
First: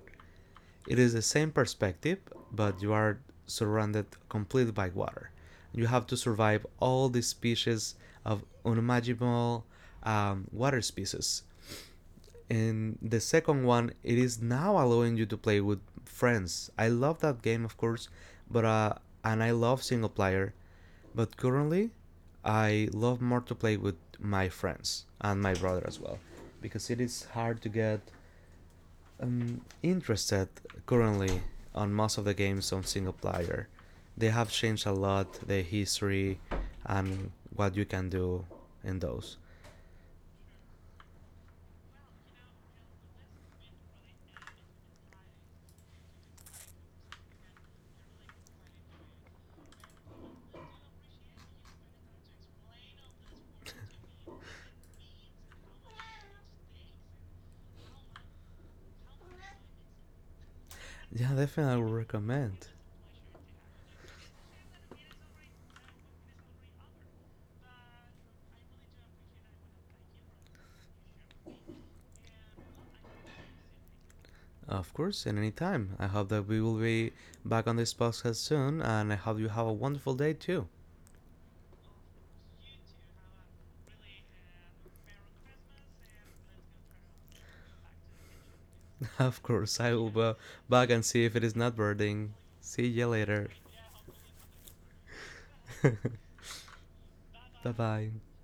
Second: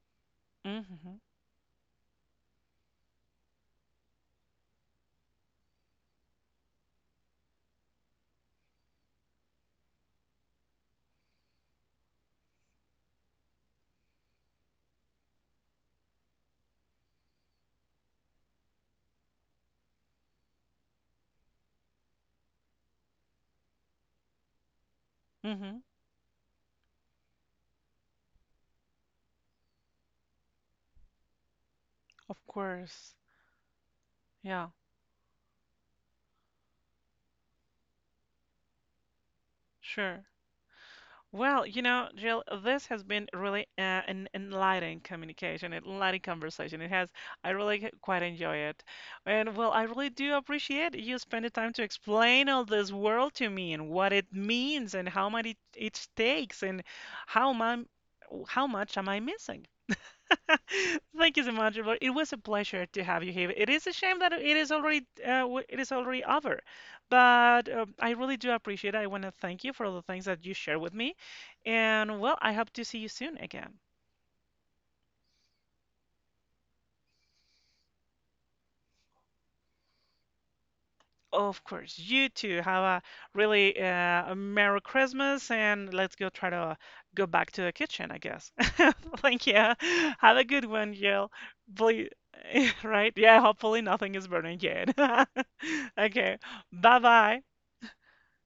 It is
Hmm.
the same perspective, but you are surrounded completely by water. You have to survive all the species of unimaginable water species and the second one, it is now allowing you to play with friends. I love that game, of course, but and I love single player, but currently, I love more to play with my friends and my
Hmm.
brother as well, because it is hard to get interested currently on most of the
Of
games on single
course.
player. They have
Yeah.
changed a lot the history and what you can do in those.
Sure. Well, Jill, this has been really an enlightening communication, an enlightening conversation. It has, I really quite enjoy it. And well, I really do appreciate you spending time to explain all this world to me and what it means and how much it takes and how my, how much am I missing. <laughs>
Yeah,
Thank you so
definitely
much,
I would
Robert. It was a
recommend.
pleasure to have you here. It is a shame that it is already it is already over, but I really do appreciate it. I want to thank you for all the things that you share with me, and well, I hope to see you soon again.
Of course, and anytime. I hope that we will be back on this podcast soon, and I hope you have a wonderful day too.
Of course, you too. Have a really a Merry Christmas, and let's go try to go back to the kitchen, I guess. <laughs>
<laughs> Of
Thank you.
course, I will be
Have a good
back
one,
and see
Jill.
if it is not
Please,
birding.
<laughs>
See you
right? Yeah,
later.
hopefully nothing is burning yet. <laughs>
<laughs>
Okay. Bye bye.
Bye bye.